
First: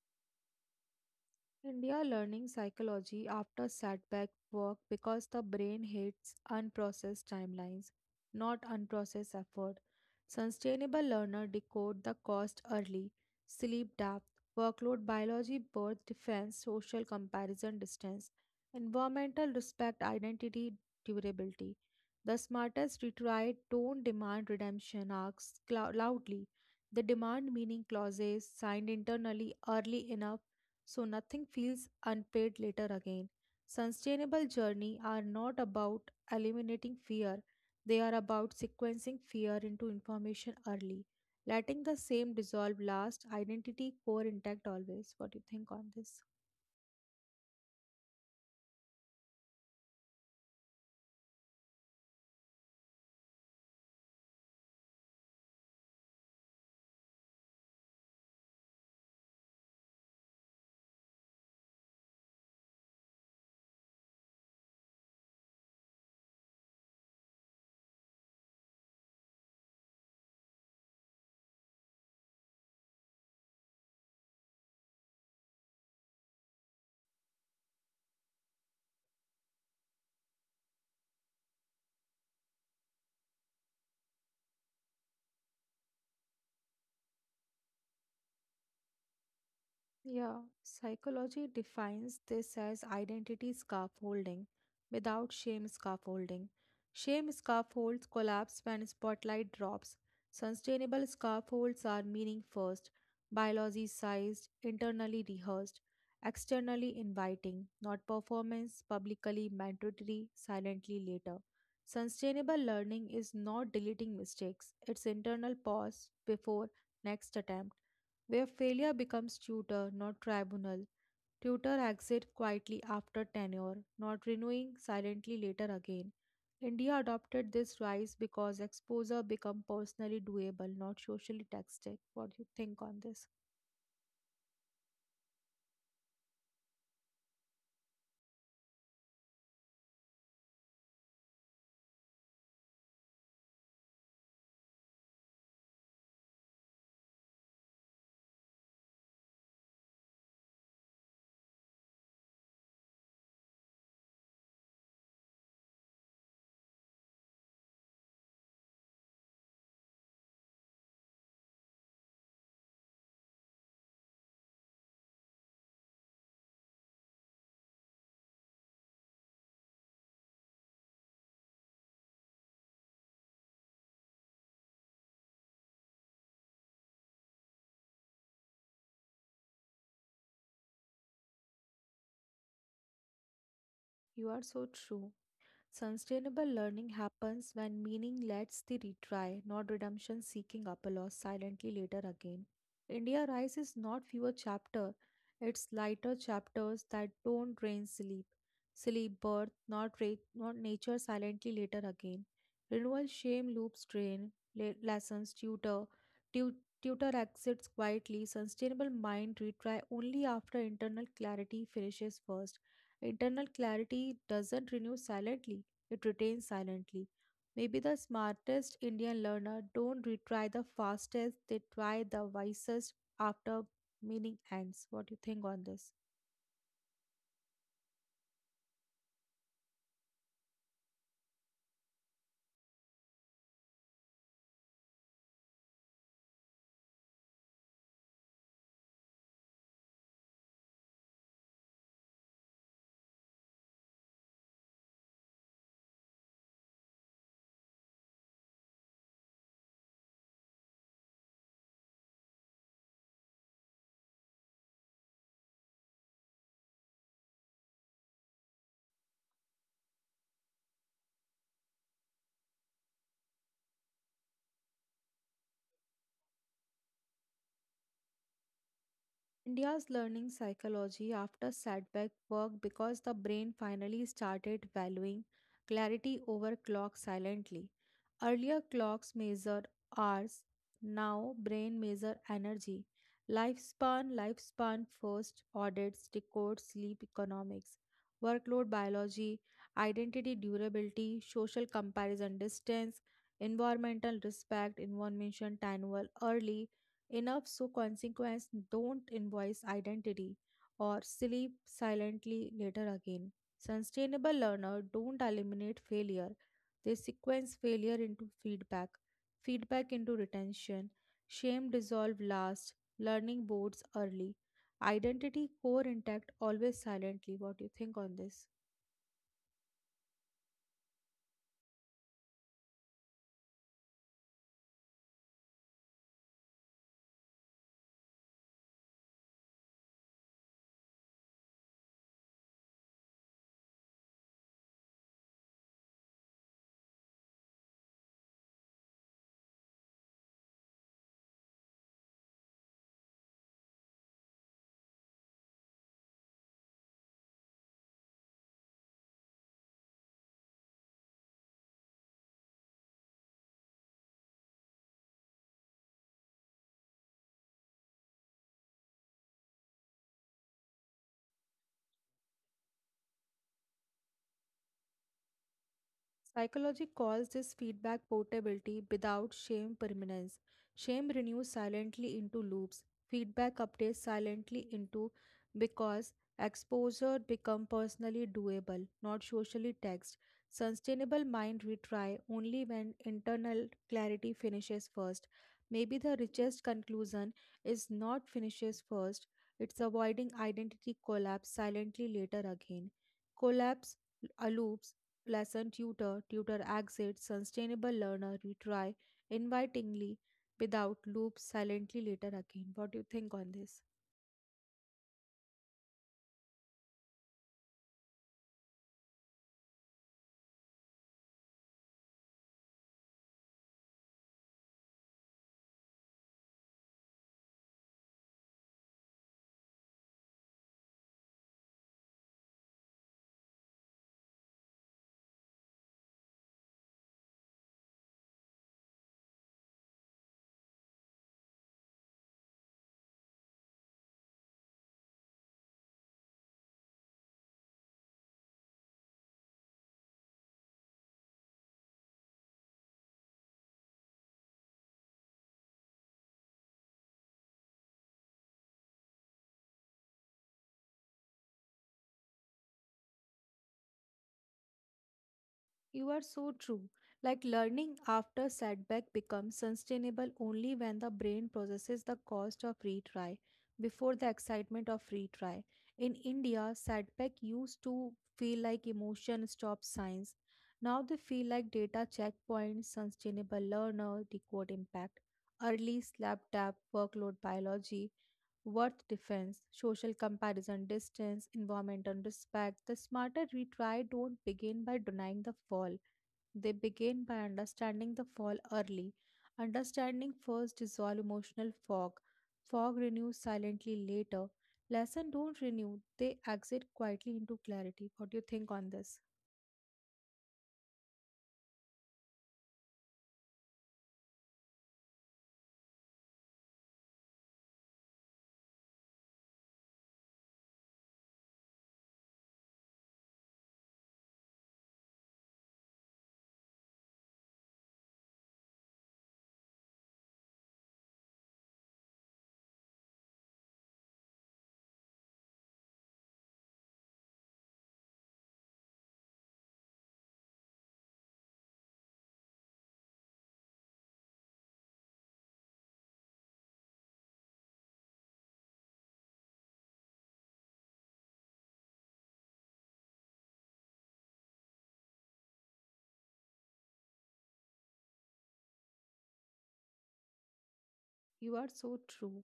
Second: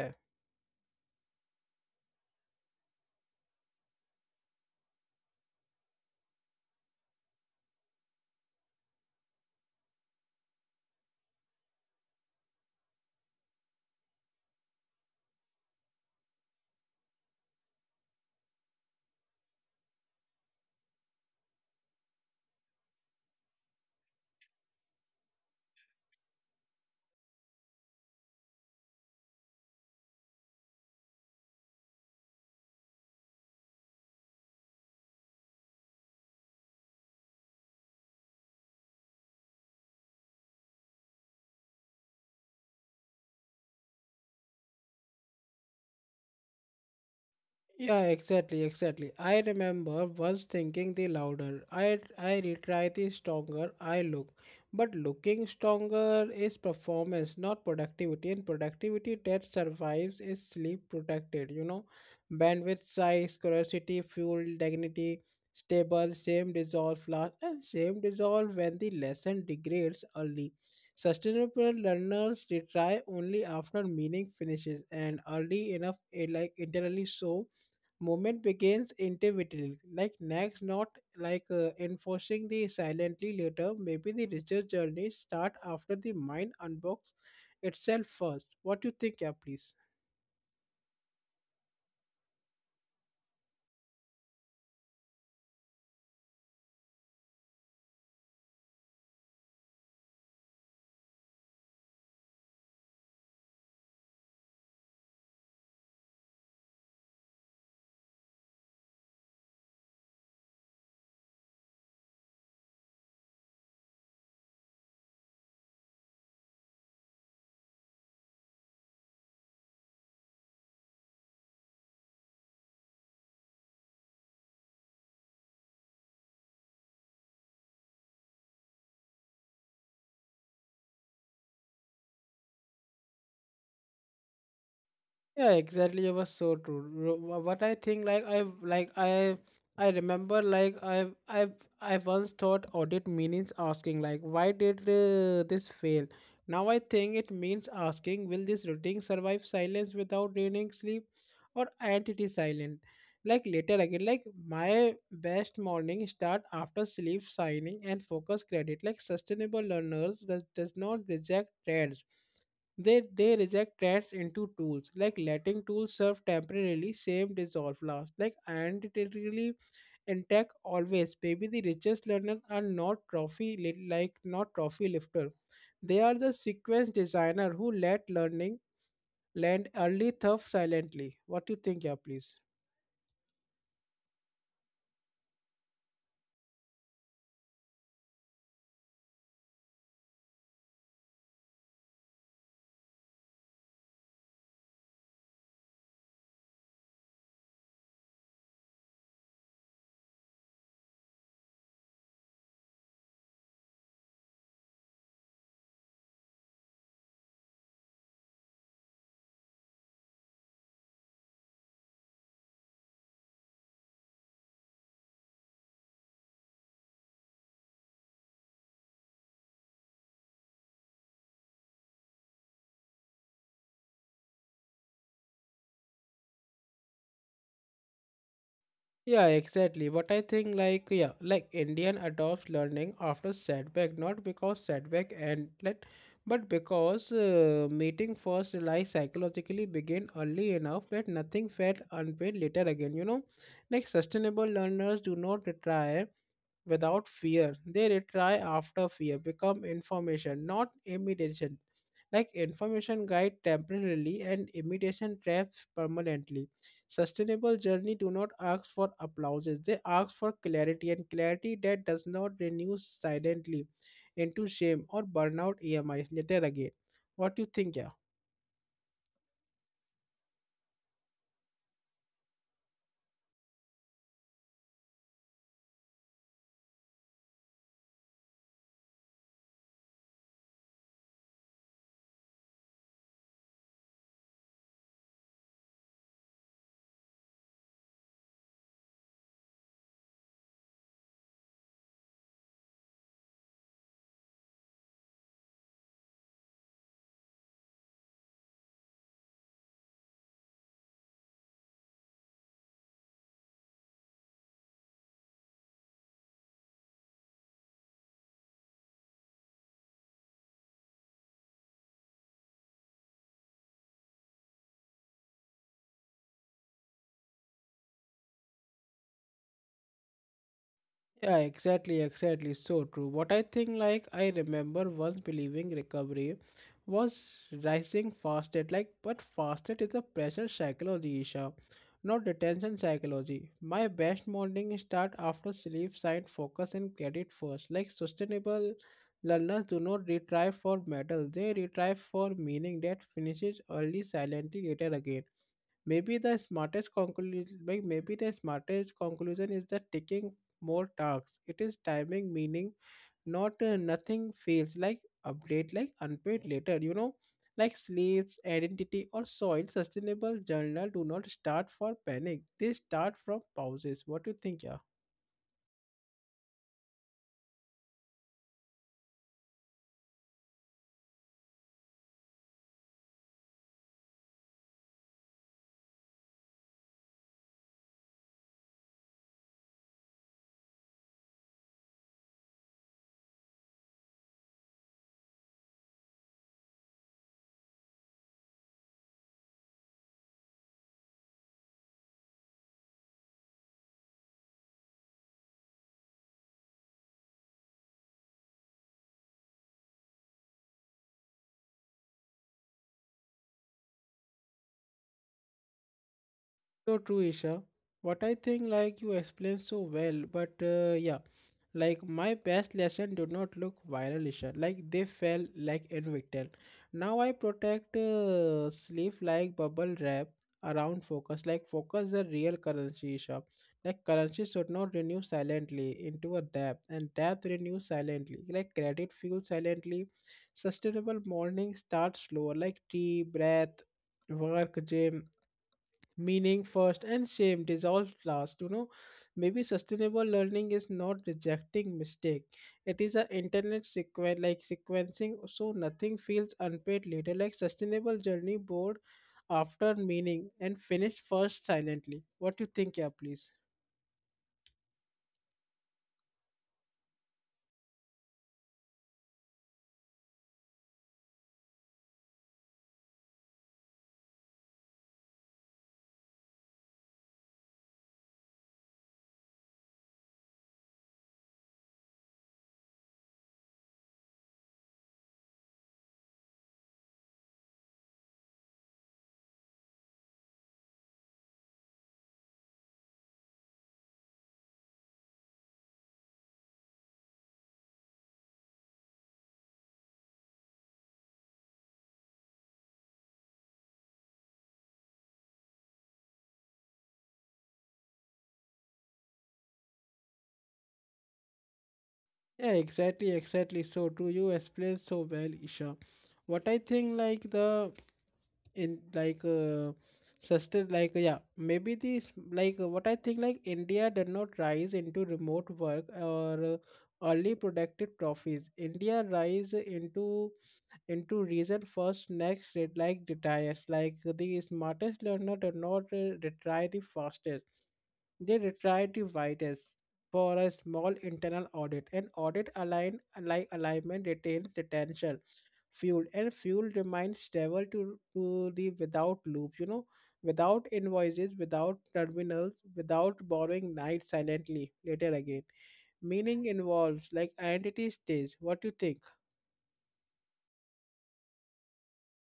B: India learning psychology after setback work because the brain hates unprocessed timelines, not unprocessed effort. Sustainable learner decode the cost early, sleep depth, workload biology, birth defense, social comparison distance, environmental respect, identity, durability. The smartest retried don't demand redemption arcs loudly. They demand meaning clauses signed internally early enough so nothing feels unpaid later again. Sustainable journey are not about eliminating fear. They are about sequencing fear into information early, letting the same dissolve last, identity core intact always. What do you think on this?
A: Yeah, exactly, exactly. I remember once thinking the louder I retry, the stronger I look. But looking stronger is performance, not productivity. And productivity that survives is sleep protected, you know. Bandwidth size, curiosity, fuel, dignity, stable, same dissolve last, and same dissolve when the lesson degrades early. Sustainable learners retry only after meaning finishes and early enough like internally, so movement begins intuitively, like next, not like enforcing the silently later. Maybe the research journey start after the mind unbox itself first. What do you think, yeah, please?
B: Yeah, psychology defines this as identity scaffolding without shame scaffolding. Shame scaffolds collapse when spotlight drops. Sustainable scaffolds are meaning first, biology sized, internally rehearsed, externally inviting, not performance, publicly mandatory, silently later. Sustainable learning is not deleting mistakes, it's internal pause before next attempt where failure becomes tutor, not tribunal. Tutor exit quietly after tenure, not renewing silently later again. India adopted this rise because exposure become personally doable, not socially taxed. What do you think on this?
A: Yeah, exactly. It was so true. What I think, like I remember, like I once thought audit means asking, like why did this fail? Now I think it means asking, will this routine survive silence without draining sleep, or entity silent? Like later again, like my best morning start after sleep signing and focus credit. Like sustainable learners does not reject trends. They reject threats into tools, like letting tools serve temporarily, same dissolve last. Like identitarily in tech always, maybe the richest learners are not like not trophy lifter. They are the sequence designer who let learning land early tough silently. What do you think, yeah, please?
B: You are so true. Sustainable learning happens when meaning lets the retry, not redemption seeking Apollos silently later again. India Rise is not fewer chapter, it's lighter chapters that don't drain sleep. Sleep birth, not, not nature silently later again. Renewal shame loops drain, lessons tutor, tu- tutor exits quietly, sustainable mind retry only after internal clarity finishes first. Internal clarity doesn't renew silently, it retains silently. Maybe the smartest Indian learner don't retry the fastest, they try the wisest after meaning ends. What do you think on this?
A: Yeah, exactly. But I think like, yeah, like Indian adopts learning after setback, not because setback and let, but because meeting first, like psychologically begin early enough that nothing felt unpaid later again. You know, like sustainable learners do not retry without fear; they retry after fear, become information, not imitation, like information guide temporarily and imitation traps permanently. Sustainable journey do not ask for applauses, they ask for clarity, and clarity that does not renew silently into shame or burnout E M EMIs later again. What do you think, yeah?
B: India's learning psychology after setback worked because the brain finally started valuing clarity over clock silently. Earlier clocks measured hours, now brain measure energy. Lifespan first, audits, record sleep economics, workload biology, identity durability, social comparison distance, environmental respect, information annual, early, enough so consequence don't invoice identity or sleep silently later again. Sustainable learner don't eliminate failure. They sequence failure into feedback, feedback into retention, shame dissolve last, learning boards early. Identity core intact always silently. What do you think on this?
A: Yeah, exactly, exactly. So true. What I think, like, I remember once believing recovery was rising fasted, like, but fasted is a pressure psychology, Isha, not detention psychology. My best morning start after sleep, sign, focus, and credit first. Like, sustainable learners do not retrieve for medal, they retrieve for meaning that finishes early, silently, later again. Maybe the smartest conclusion is that taking more tasks. It is timing, meaning, not nothing fails like update, like unpaid later. You know, like sleeps, identity, or soil. Sustainable journal do not start for panic. They start from pauses. What do you think, yeah?
B: Psychology calls this feedback portability without shame permanence. Shame renews silently into loops. Feedback updates silently into because exposure become personally doable, not socially taxed. Sustainable mind retry only when internal clarity finishes first. Maybe the richest conclusion is not finishes first. It's avoiding identity collapse silently later again. Collapse loops lesson tutor, tutor exit, sustainable learner, retry, invitingly, without loop, silently later again. What do you think on this?
A: So true, Isha. What I think, like you explained so well, but yeah, like my past lesson did not look viral, Isha. Like they fell like invictal. Now I protect sleep like bubble wrap around focus. Like focus the real currency, Isha. Like currency should not renew silently into a debt, and debt renews silently. Like credit fuels silently. Sustainable morning starts slower, like tea, breath, work, gym, meaning first and shame dissolved last, you know, maybe sustainable learning is not rejecting mistake, it is a internet sequen like sequencing so nothing feels unpaid later, like sustainable journey board after meaning and finish first silently. What you think, yeah, please?
B: You are so true. Like learning after setback becomes sustainable only when the brain processes the cost of retry before the excitement of retry. In India, setback used to feel like emotion stop signs. Now they feel like data checkpoints, sustainable learner, decode impact, early slap tap, workload biology, worth defense, social comparison distance, environmental respect. The smarter retry don't begin by denying the fall, they begin by understanding the fall early. Understanding first dissolve emotional fog. Fog renews silently later. Lesson don't renew, they exit quietly into clarity. What do you think on this?
A: Yeah, exactly, exactly. So do you explain so well, Isha. What I think, like the in, like sustain, like yeah, maybe this like what I think, like India did not rise into remote work or early productive trophies, India rise into reason first next rate, like retires, like the smartest learner did not retire the fastest, they retried the widest for a small internal audit. An audit align, like alignment retains potential fuel, and fuel remains stable to the without loop, you know, without invoices, without terminals, without borrowing night silently later again. Meaning involves like identity stage. What do you think?
B: You are so true.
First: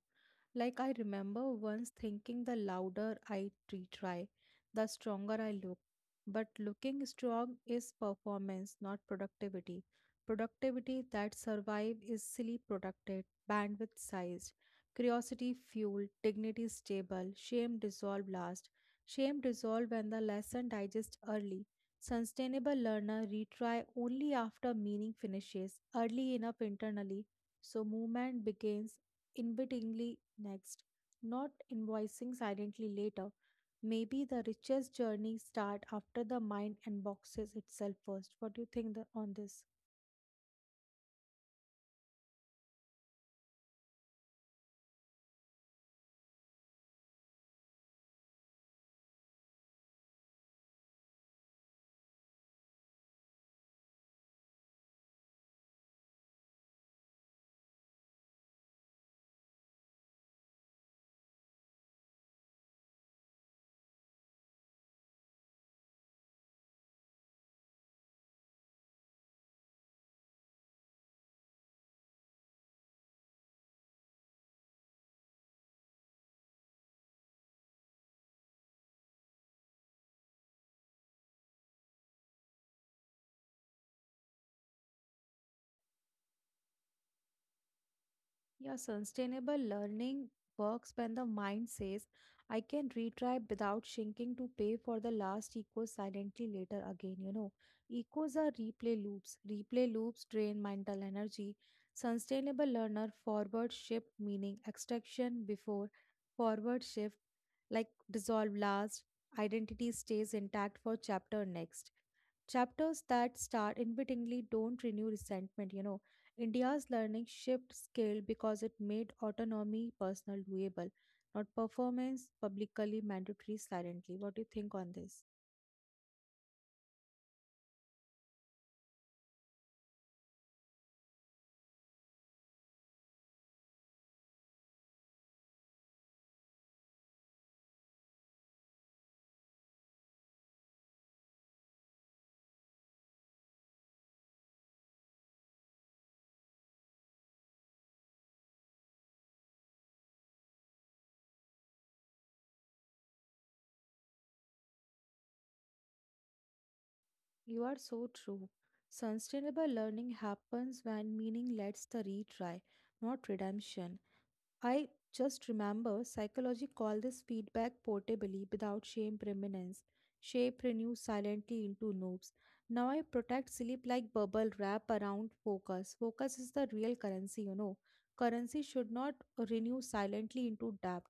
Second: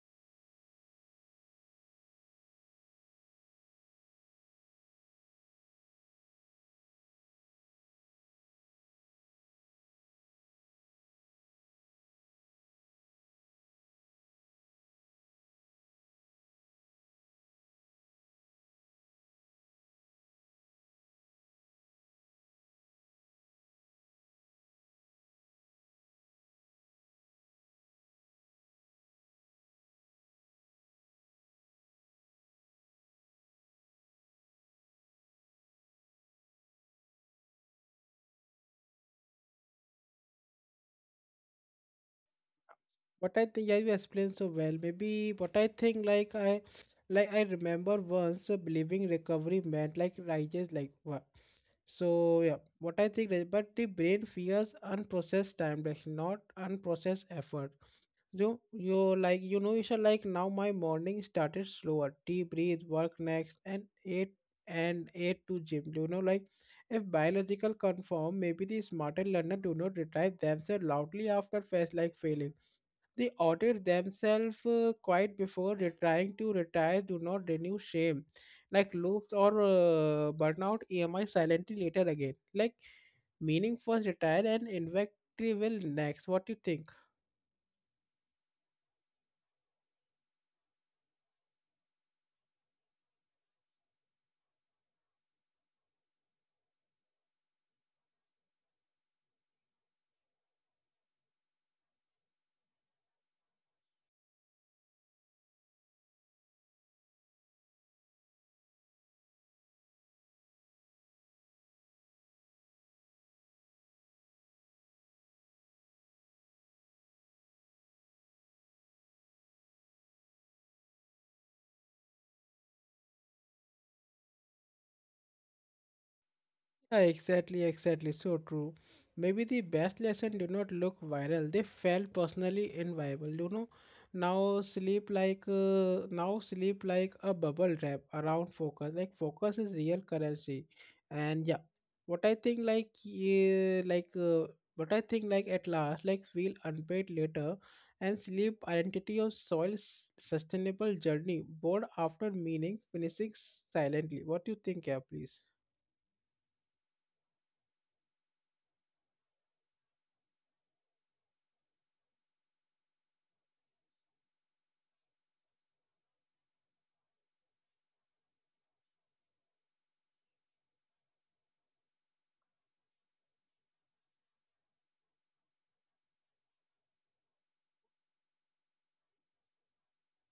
B: Like I remember once thinking the louder I retry, the stronger I look. But looking strong is performance, not productivity. Productivity that survive is silly protected, bandwidth sized, curiosity fueled, dignity stable, shame dissolved last. Shame dissolved when the lesson digests early. Sustainable learner retry only after meaning finishes, early enough internally so movement begins invitingly next, not invoicing silently later. Maybe the richest journey start after the mind unboxes itself first. What do you think the, on this?
A: What I think, yeah, you explained so well. Maybe what I think, like I remember once believing recovery meant like righteous, like what. So yeah, what I think, but the brain fears unprocessed time, like not unprocessed effort. You like, you know, you should like now. My morning started slower. Deep breathe, work next, and eight to gym. You know, like if biological confirm, maybe the smarter learner do not retrieve themselves loudly after fast like failing. They audit themselves quite before trying to retire, do not renew shame, like loops or burnout EMI silently later again. Like meaning first retire and invective will next. What do you think?
B: Yeah, sustainable learning works when the mind says, I can retrieve without shrinking to pay for the last echo silently later again. Echoes are replay loops. Replay loops drain mental energy. Sustainable learner forward shift, meaning extraction before, forward shift, like dissolve last, identity stays intact for chapter next. Chapters that start inadvertently don't renew resentment. India's learning shift scale because it made autonomy personal doable, not performance publicly mandatory silently. What do you think on this?
A: Yeah, exactly, exactly. So true. Maybe the best lesson do not look viral. They felt personally inviable. You know, now sleep like a bubble wrap around focus. Like focus is real currency, and yeah, what I think like, yeah, like what I think like at last like feel unpaid later, and sleep identity of soil sustainable journey bored after meaning finishing silently. What do you think, yeah, please?
B: You are so true. Sustainable learning happens when meaning lets the retry, not redemption. I just remember psychology called this feedback portably without shame permanence. Shape renews silently into noobs. Now I protect sleep like bubble wrap around focus. Focus is the real currency. Currency should not renew silently into debt.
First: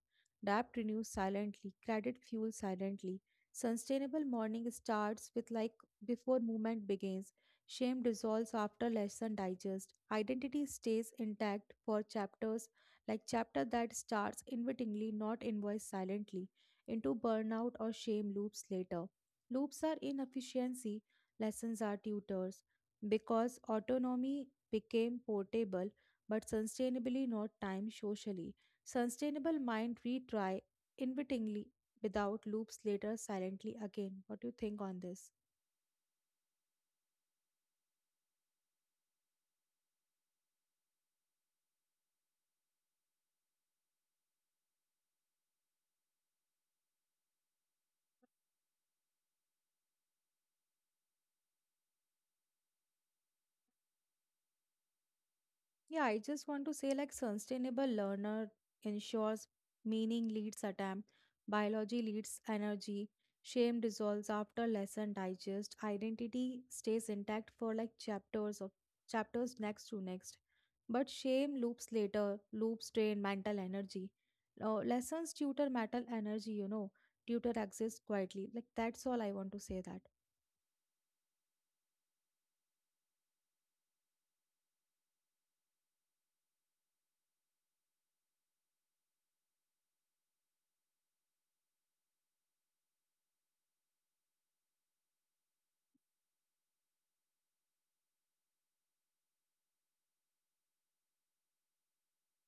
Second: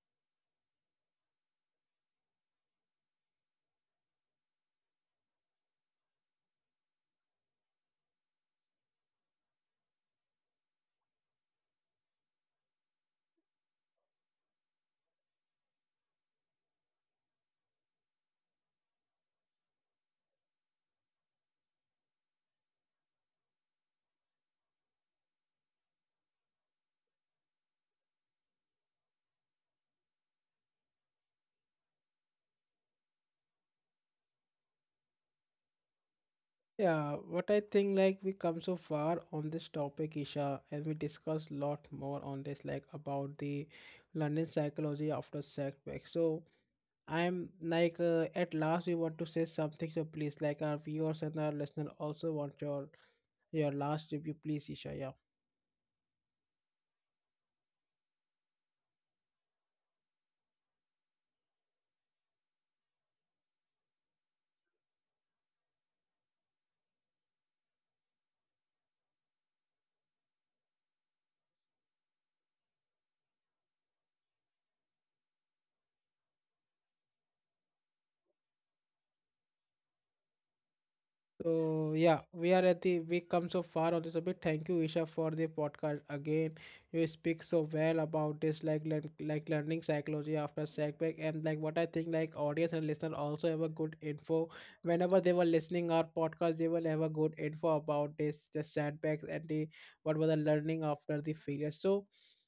B: Debt renews silently. Credit fuels silently. Sustainable morning starts with like before movement begins. Shame dissolves after lesson digest. Identity stays intact for chapters, like chapter that starts invitingly, not invoice silently, into burnout or shame loops later. Loops are inefficiency, lessons are tutors, because autonomy became portable but sustainably not time socially. Sustainable mind retry invitingly without loops later silently again. What do you think on this?
A: Yeah, what I think like we come so far on this topic, Isha, and we discuss lot more on this like about the London psychology after setback. So I'm like at last we want to say something, so please like our viewers and our listener also want your last review, please, Isha. Yeah.
B: Yeah, I just want to say like sustainable learner ensures meaning leads attempt, biology leads energy, shame dissolves after lesson digest, identity stays intact for like chapters of chapters next to next. But shame loops later, loops drain mental energy. Now, lessons tutor mental energy, tutor exists quietly. Like that's all I want to say that.
A: So yeah, we are at the we come so far on this a bit. Thank you, Isha, for the podcast again. You speak so well about this, like learning psychology after setback, and like what I think, like audience and listener also have a good info. Whenever they were listening our podcast, they will have a good info about this, the setbacks and the what was the learning after the failure. So,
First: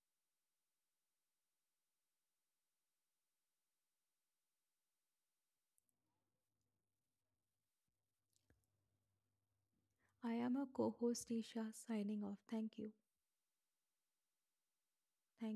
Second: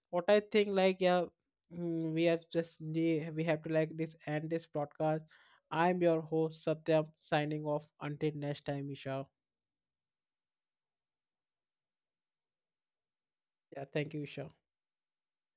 A: what I think, like yeah, we have just we have to like this end this podcast. I'm your host Satyam signing off until next time, Isha.
B: I am a co-host Isha signing off. Thank you.
A: Yeah, thank you, Isha.
B: Thank